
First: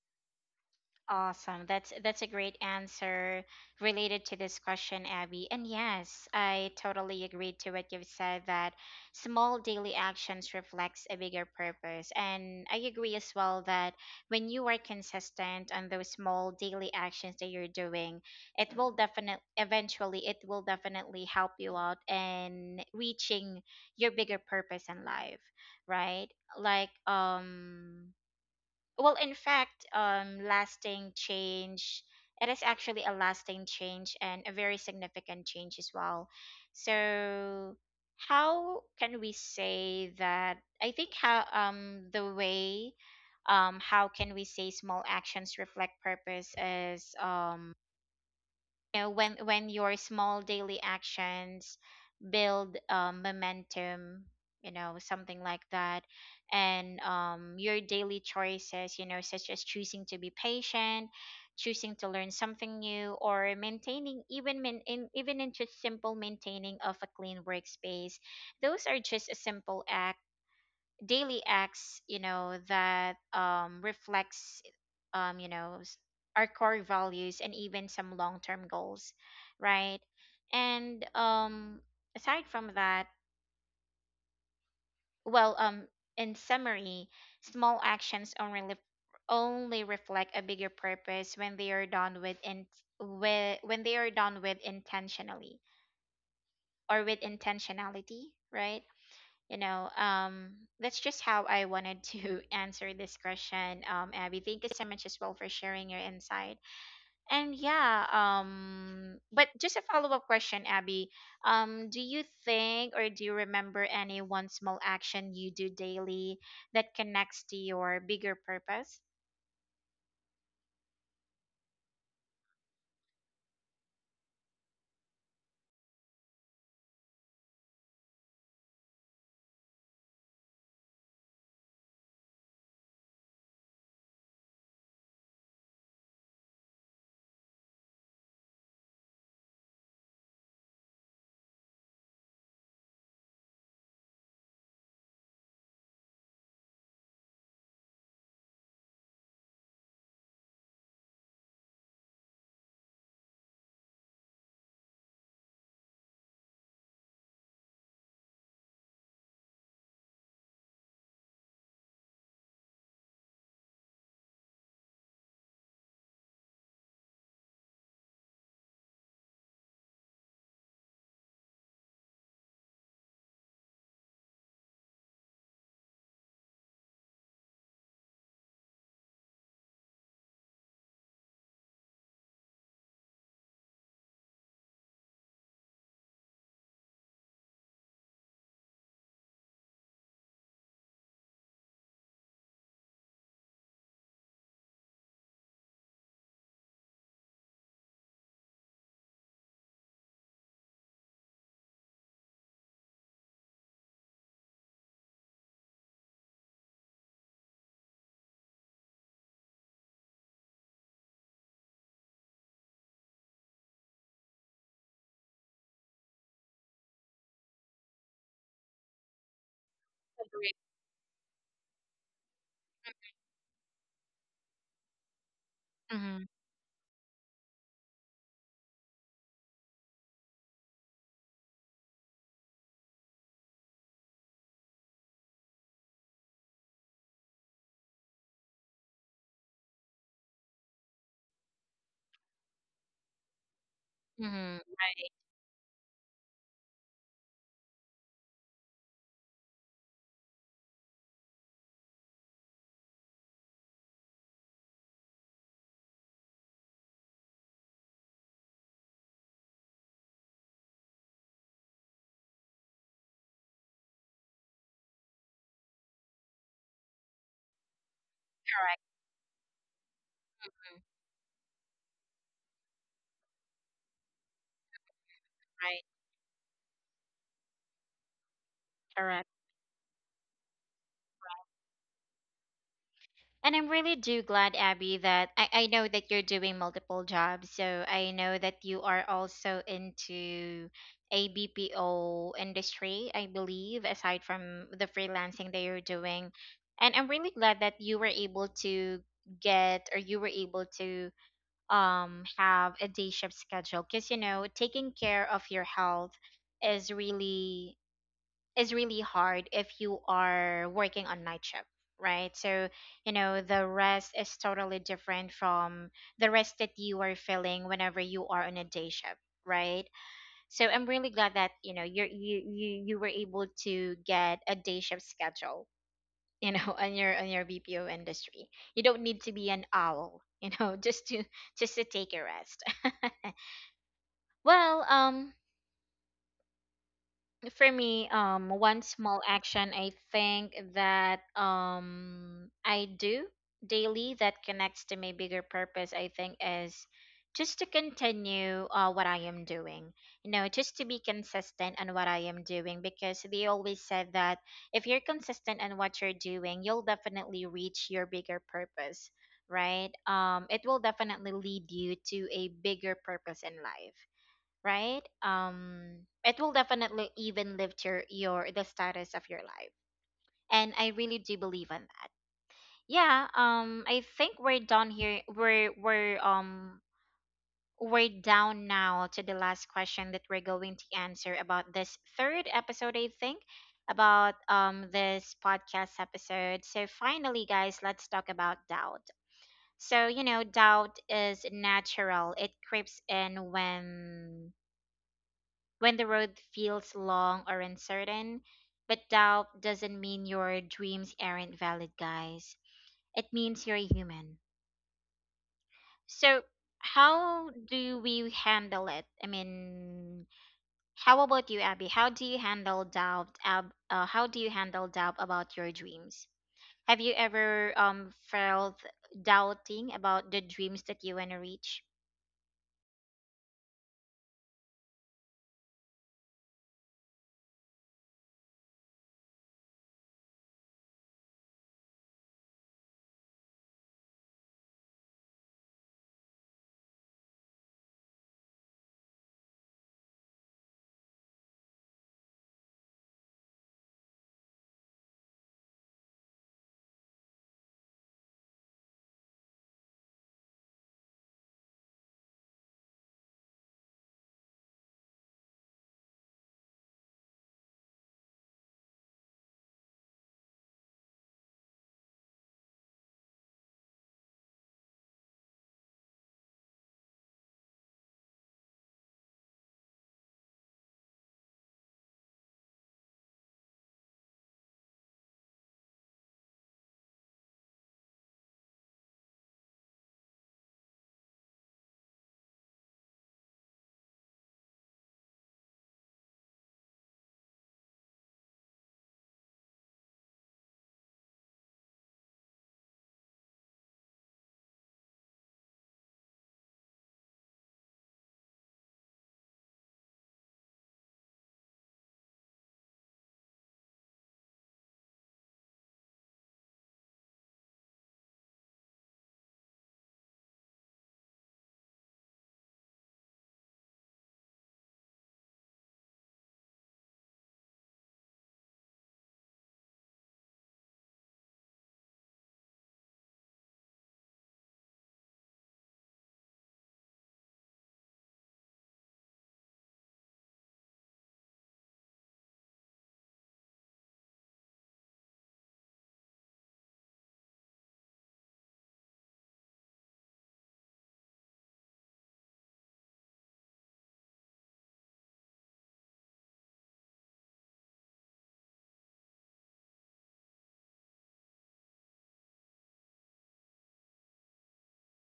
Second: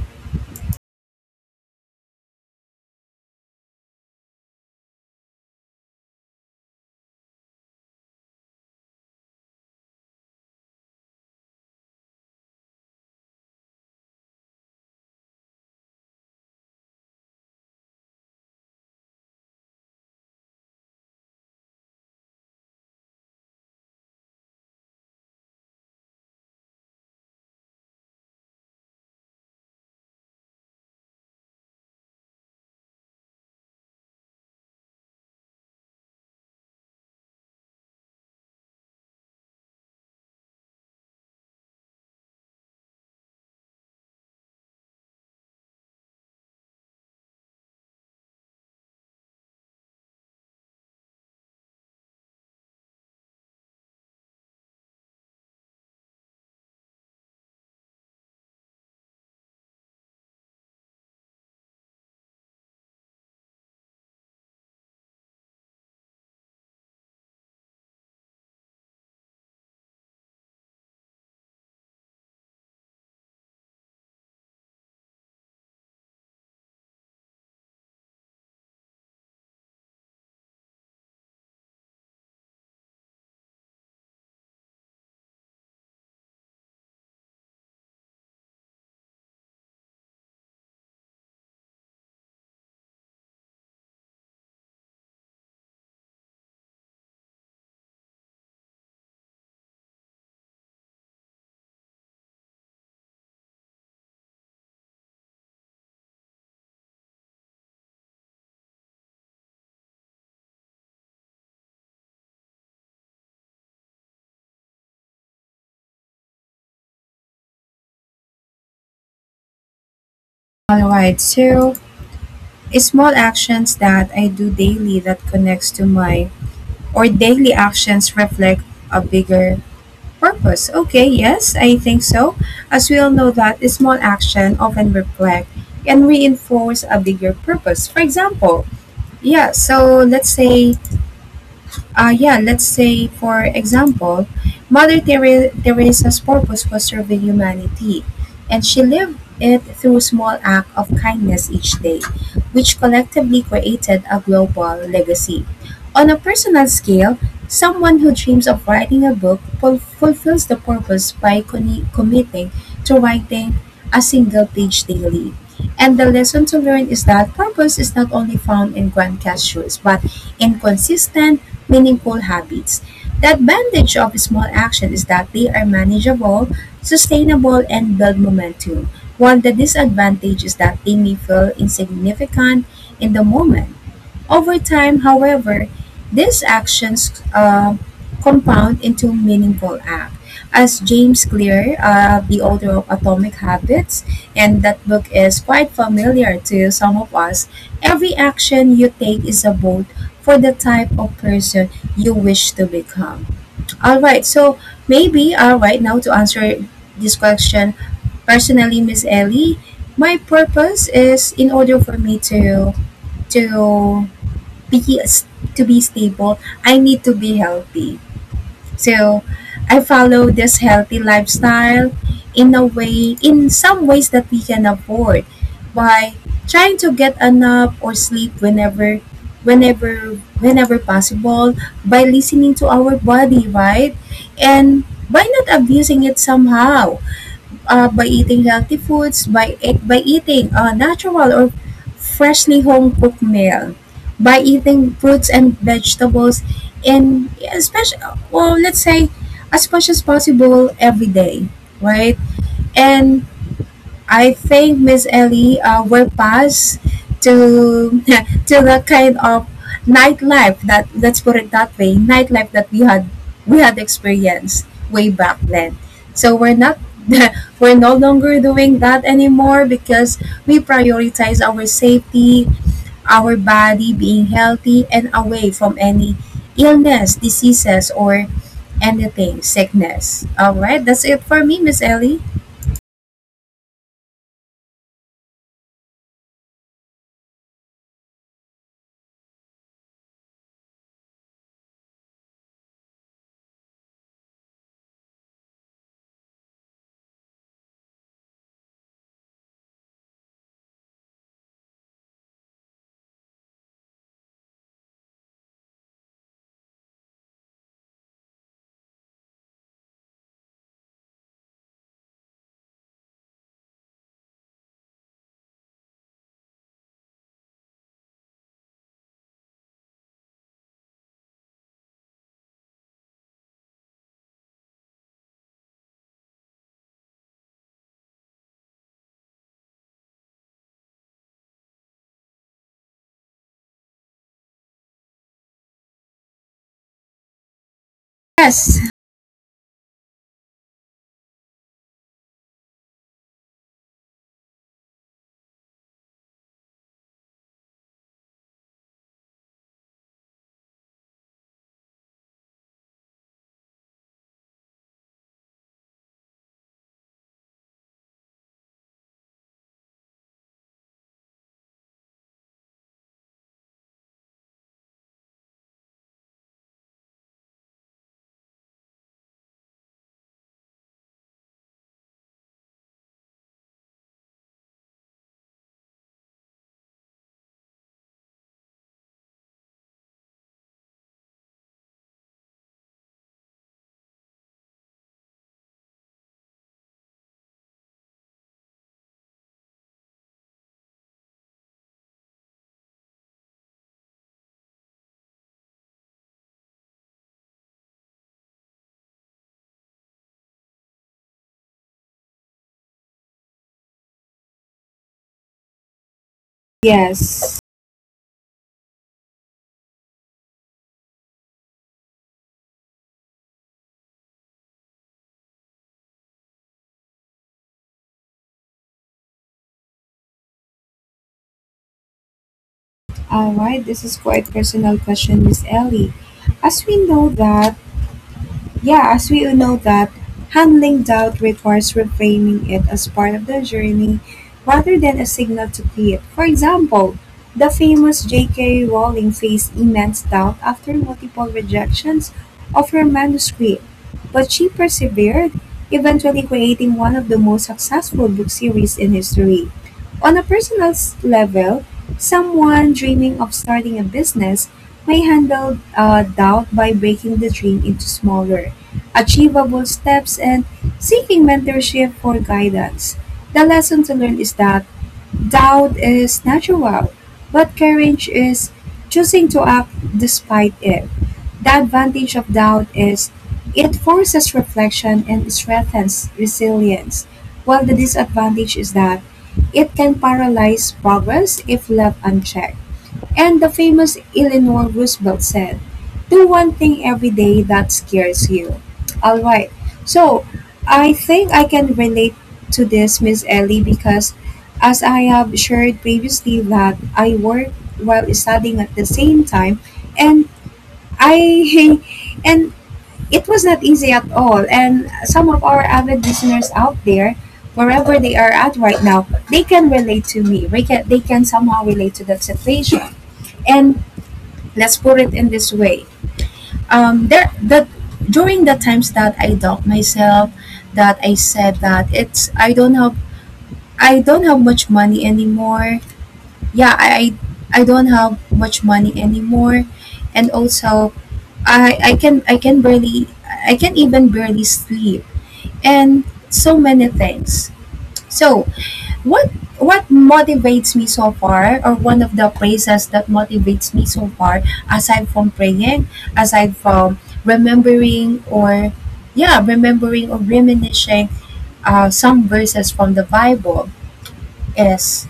Awesome. That's a great answer related to this question, Abby. And yes, I totally agree to what you've said, that small daily actions reflects a bigger purpose. And I agree as well that when you are consistent on those small daily actions that you're doing, it will definitely, eventually it will definitely help you out in reaching your bigger purpose in life, right? Like well, in fact, lasting change, it is actually a lasting change and a very significant change as well. So how can we say that? I think how the way how can we say small actions reflect purpose is, you know, when your small daily actions build momentum, you know, something like that. And your daily choices, you know, such as choosing to be patient, choosing to learn something new, or maintaining, even even in just simple maintaining of a clean workspace. Those are just a simple act, daily acts, you know, that reflects um you know s- our core values and even some long-term goals, right? And aside from that, well, in summary, small actions only reflect a bigger purpose when they are done with, when they are done with intentionally, or with intentionality, right? you know um that's just how I wanted to answer this question. Abby, thank you so much as well for sharing your insight. And yeah, but just a follow-up question, Abby. Do you think, or do you remember, any one small action you do daily that connects to your bigger purpose?
All right. So, small actions that I do daily that connects to my, or daily actions reflect a bigger purpose. Okay, yes, I think so. As we all know that a small action often reflect and reinforce a bigger purpose. For example, yeah, so let's say, yeah, let's say, for example, Teresa's purpose was serving humanity, and she lived it through small acts of kindness each day, which collectively created a global legacy. On a personal scale, someone who dreams of writing a book fulfills the purpose by committing to writing a single page daily. And the lesson to learn is that purpose is not only found in grand gestures, but in consistent meaningful habits. The advantage of small action is that they are manageable, sustainable, and build momentum, while the disadvantage is that they may feel insignificant in the moment. Over time, however, these actions compound into meaningful acts. As James Clear, the author of Atomic Habits, and that book is quite familiar to some of us, every action you take is a vote for the type of person you wish to become. All right, so maybe, all right, now to answer this question personally, Miss Ellie, my purpose is in order for me to be to be stable, I need to be healthy. So I follow this
Agree.
healthy lifestyle in a way, in some ways that we can afford by
Mm-hmm.
trying to get enough or sleep whenever possible, by listening to our body, right? And by not abusing it somehow, by eating healthy foods, by eating natural or freshly home cooked meal, by
Mm-hmm.
eating fruits and vegetables, and especially, well, let's say, as much as possible every day, right? And I think Miss Ellie will pass to to the kind of nightlife, that let's put it that way, nightlife that we had experienced way back then. So we're not we're no longer doing
Correct.
that anymore because we
Mm.
prioritize our safety, our body being healthy and away from
Right.
any illness, diseases, or
Correct.
anything sickness. All right, that's it for me, Miss Ellie.
And I'm really do glad, Abby, that I know that you're doing multiple jobs. So I know that you are also into ABPO industry, I believe, aside from the freelancing that you're doing. And I'm really glad that you were able to get, or you were able to have a day shift schedule, because you know, taking care of your health is really, is really hard if you are working on night shift, right? So you know, the rest is totally different from the rest that you are feeling whenever you are on a day shift, right? So I'm really glad that, you know, you were able to get a day shift schedule, you know, on your BPO industry. You don't need to be an owl, you know, just to take a rest. Well, for me, one
Yes.
small action I think that I do daily that connects to my bigger purpose, I think, is just to continue, what I am doing. You know, just to be consistent on what I am doing, because they always said that if you're consistent on what you're doing, you'll definitely reach your bigger purpose, right? It will definitely lead you to a bigger purpose in life, right? It will definitely even lift your the status of your life, and I really do believe in that. Yeah, I think we're done here. We're we're down now to the last question that we're going to answer about this third episode. I think about this podcast episode. So finally, guys, let's talk about doubt. So you know, doubt is natural. It creeps in when the road feels long or uncertain. But doubt doesn't mean your dreams aren't valid, guys. It means you're human. So how
Yes.
do we handle it? I mean, how about you, Abby? How do you handle doubt? How do you handle doubt about your dreams? Have you ever felt doubting about the dreams that you want to reach?
All right, this is quite personal question, Miss Ellie. As we know that yeah, as we all know that handling doubt requires reframing it as part of the journey rather than a signal to quit. For example, the famous J.K. Rowling faced immense doubt after multiple rejections of her manuscript, but she persevered, eventually creating one of the most successful book series in history. On a personal level, someone dreaming of starting a business may handle doubt by breaking the dream into smaller, achievable steps, and seeking mentorship for guidance. The lesson to learn is that doubt is natural, but courage is choosing to act despite it. The advantage of doubt is it forces reflection and strengthens resilience, while the disadvantage is that it can paralyze progress if left unchecked. And the famous Eleanor Roosevelt said, do one thing every day that scares you. All right. So I think I can relate to this, Miss Ellie, because as I have shared previously that I work while studying at the same time, and I and it was not easy at all. And some of our avid listeners out there, wherever they are at right now, they can relate to me. They can somehow relate to that situation. And let's put it in this way, there that during the times that I doubt myself, that I said that it's I don't have much money anymore. yeah i i I don't have much money anymore, and also I can barely, I can even barely sleep, and so many things. So what what motivates me so far, or one of the praises that motivates me so far, aside from praying, aside from remembering or yeah, remembering or reminiscing some verses from the bible, is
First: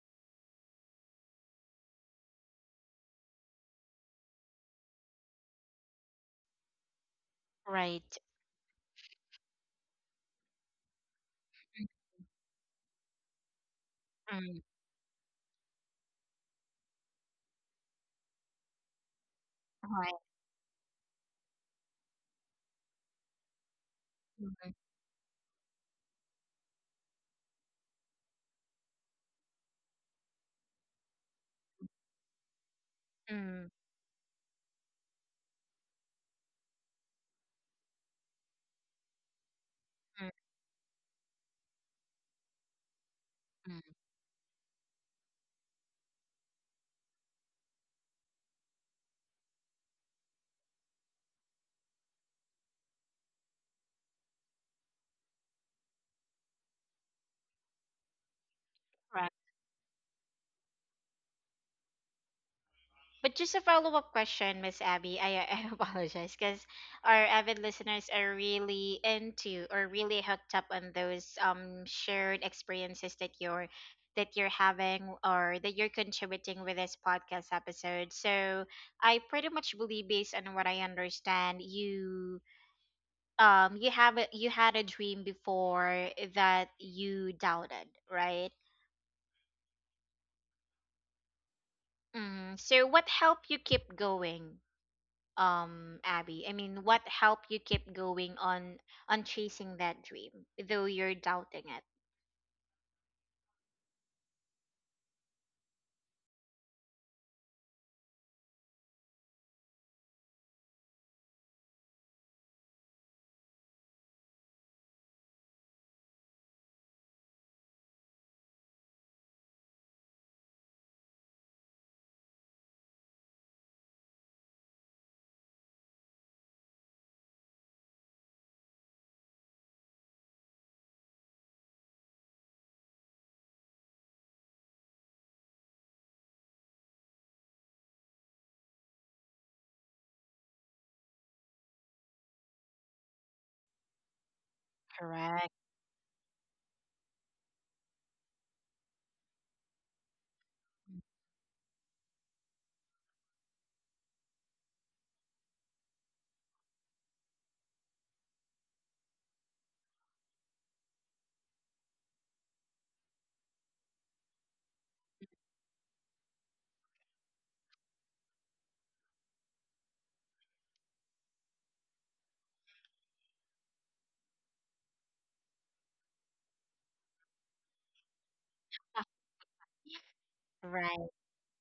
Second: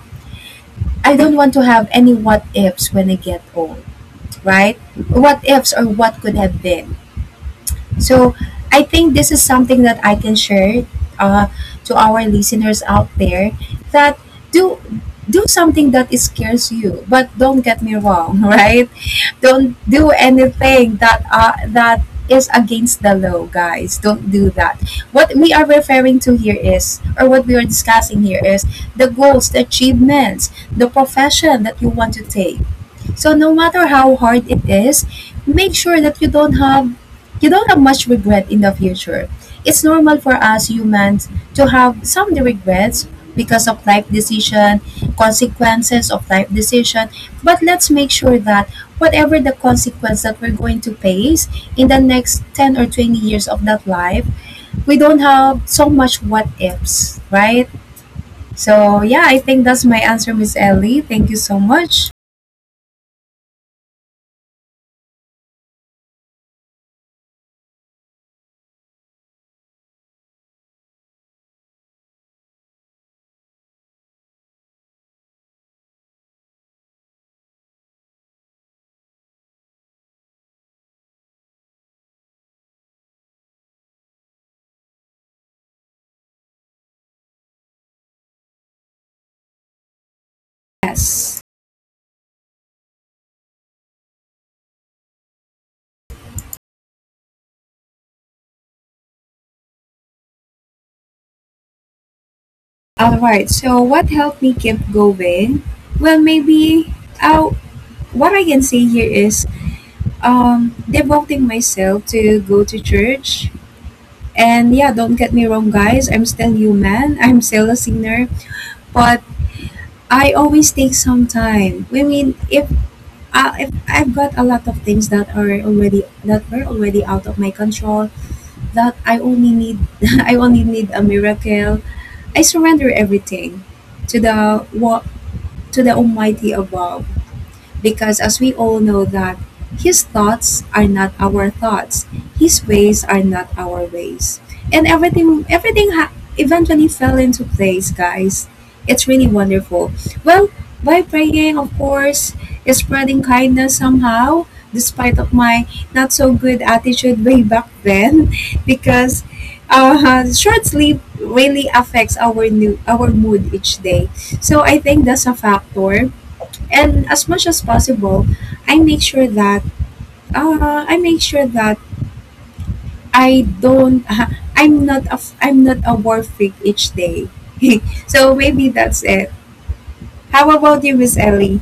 I don't want to have any what ifs when I get old, right? What ifs or what could have been.
Right.
So I think this is something that I can share uh, to our listeners out there, that
Mm.
do do something that is scares you, but don't get me wrong, right? Don't do
Right.
anything that that is against the law, guys. Don't do
Mm.
that. What we are referring to here is, or what we are discussing here is, the goals, the achievements, the profession that you want to take, so no
Mm.
matter how hard it is, make sure that you don't have, much regret in the future. It's normal
Mm.
for us humans to have some regrets because of
Mm.
life decision, consequences of life decision, but let's make sure that whatever the consequence that we're going to face in the next 10 or 20 years of that life, we don't have so much what ifs, right? So, yeah,
Mm.
I think that's my answer, Miss Ellie. Thank you so much.
But just a follow up question, Miss Abby. I apologize because our avid listeners are really into, or really hooked up on those shared experiences that you're having, or that you're contributing with this podcast episode. So I pretty much believe, based on what I understand, you you have a, you had a dream before that you doubted, right?
Yes.
Mm. So what helped you keep going, Abby? I mean, what helped you keep going on chasing that dream though you're doubting it?
All right. So what helped me keep going? Well, maybe, what I can say here is devoting myself to go to church. And yeah, don't get me wrong, guys. I'm still human. I'm still a sinner, but I always take some time. I mean, if I've got a lot of things that are already, that were already out of my control, that I only need, I only need a miracle. I surrender everything to the what to the Almighty above, because as we all know that His thoughts are not our thoughts, His ways are not our ways, and
Correct.
everything eventually fell into place, guys. It's really wonderful. Well, by praying, of course, is spreading kindness somehow, despite of my not so good attitude way back then, because short sleep really affects our mood each day. So I think that's a factor, and as much as possible, i make sure that I make sure that I don't I'm not a war freak each day. So maybe that's it. How about you,
Right.
Miss Ellie?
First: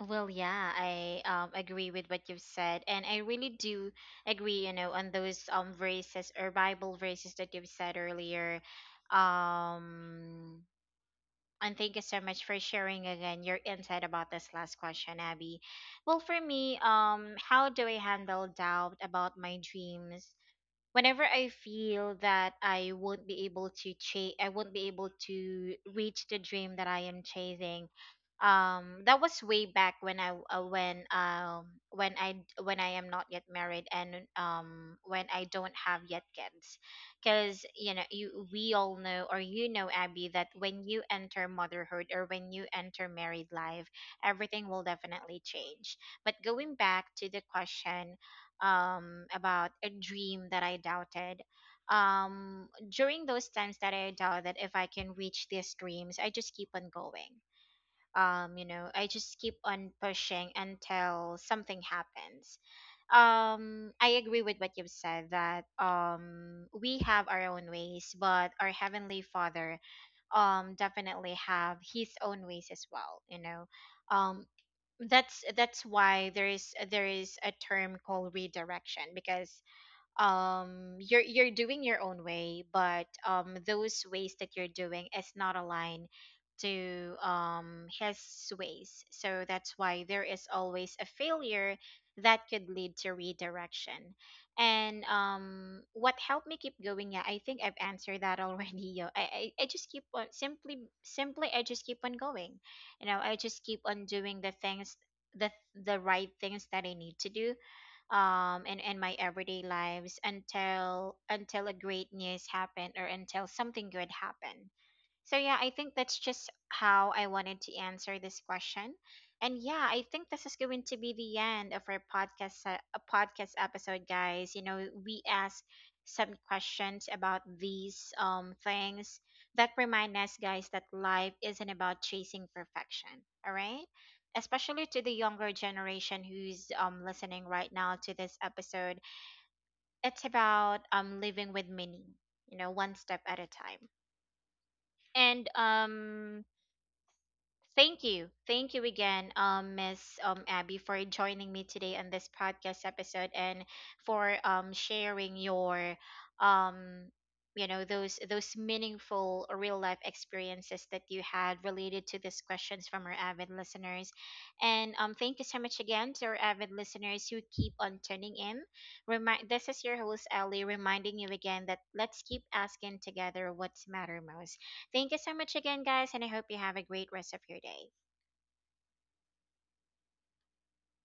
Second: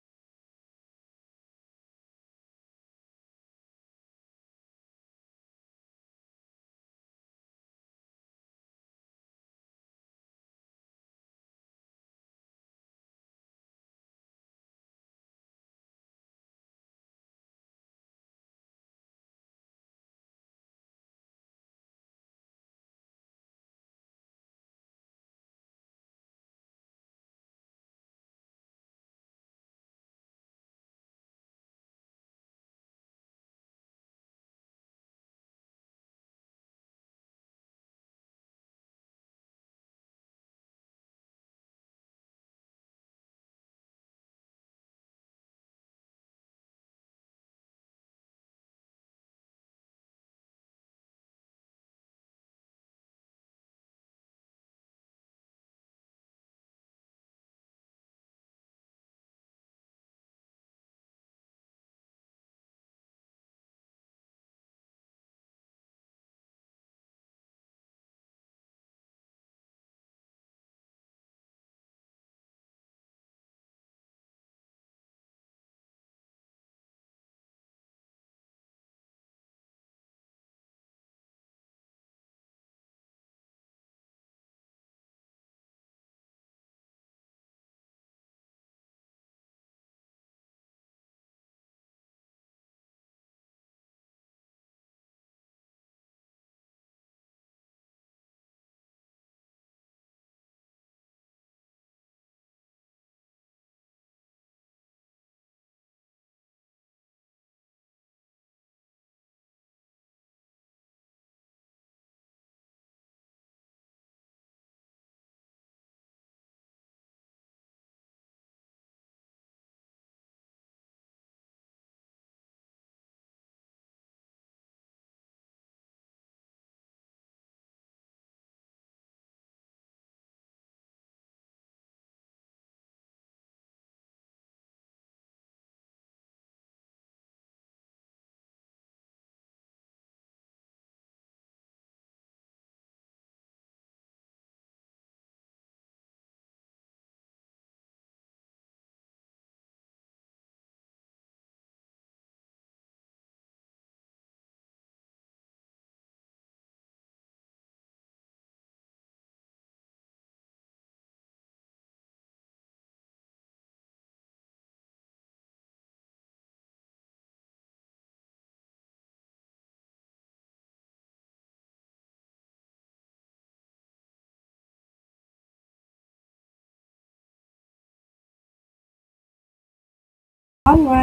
Well, yeah, I agree with what you've said, and I really do agree, you know, on those verses or Bible verses that you've said earlier. Um, and thank you so much for sharing again your insight about this last question, Abby. Well, for me, how do I handle doubt about my dreams? Whenever I feel that I won't be able to chase, I won't be able to reach the dream that I am chasing. That was way back when I when I, when I am not yet married, and when I don't have yet kids. Because you know, you we all know, or you know, Abby, that when you enter motherhood or when you enter married life, everything will definitely change. But going back to the question, about a dream that I doubted. During those times that I doubted if I can reach these dreams, I just keep on going. You know, I just keep on pushing until something happens. I agree with what you've said that we have our own ways, but our Heavenly Father definitely have his own ways as well. You know, um, that's why there is, there is a term called redirection, because you're doing your own way, but those ways that you're doing is not aligned to his ways. So that's why there is always a failure that could lead to redirection. And what helped me keep going? Yeah, I think I've answered that already. I just keep on, simply, I just keep on going. You know, I just keep on doing the things, the right things that I need to do in my everyday lives, until a great news happened, or until something good happened. So yeah, I think that's just how I wanted to answer this question. And yeah, I think this is going to be the end of our podcast episode, guys. You know, we asked some questions about these things that remind us, guys, that life isn't about chasing perfection, all right? Especially to the younger generation who's listening right now to this episode, it's about living with meaning, you know, one step at a time. And thank you. Thank you again, Miss Abby, for joining me today on this podcast episode, and for sharing your um, you know, those meaningful real life experiences that you had related to these questions from our avid listeners. And thank you so much again to our avid listeners who keep on tuning in. Remind, this is your host Ellie, reminding you again that let's keep asking together what's matter most. Thank you so much again, guys, and I hope you have a great rest of your day.
All right.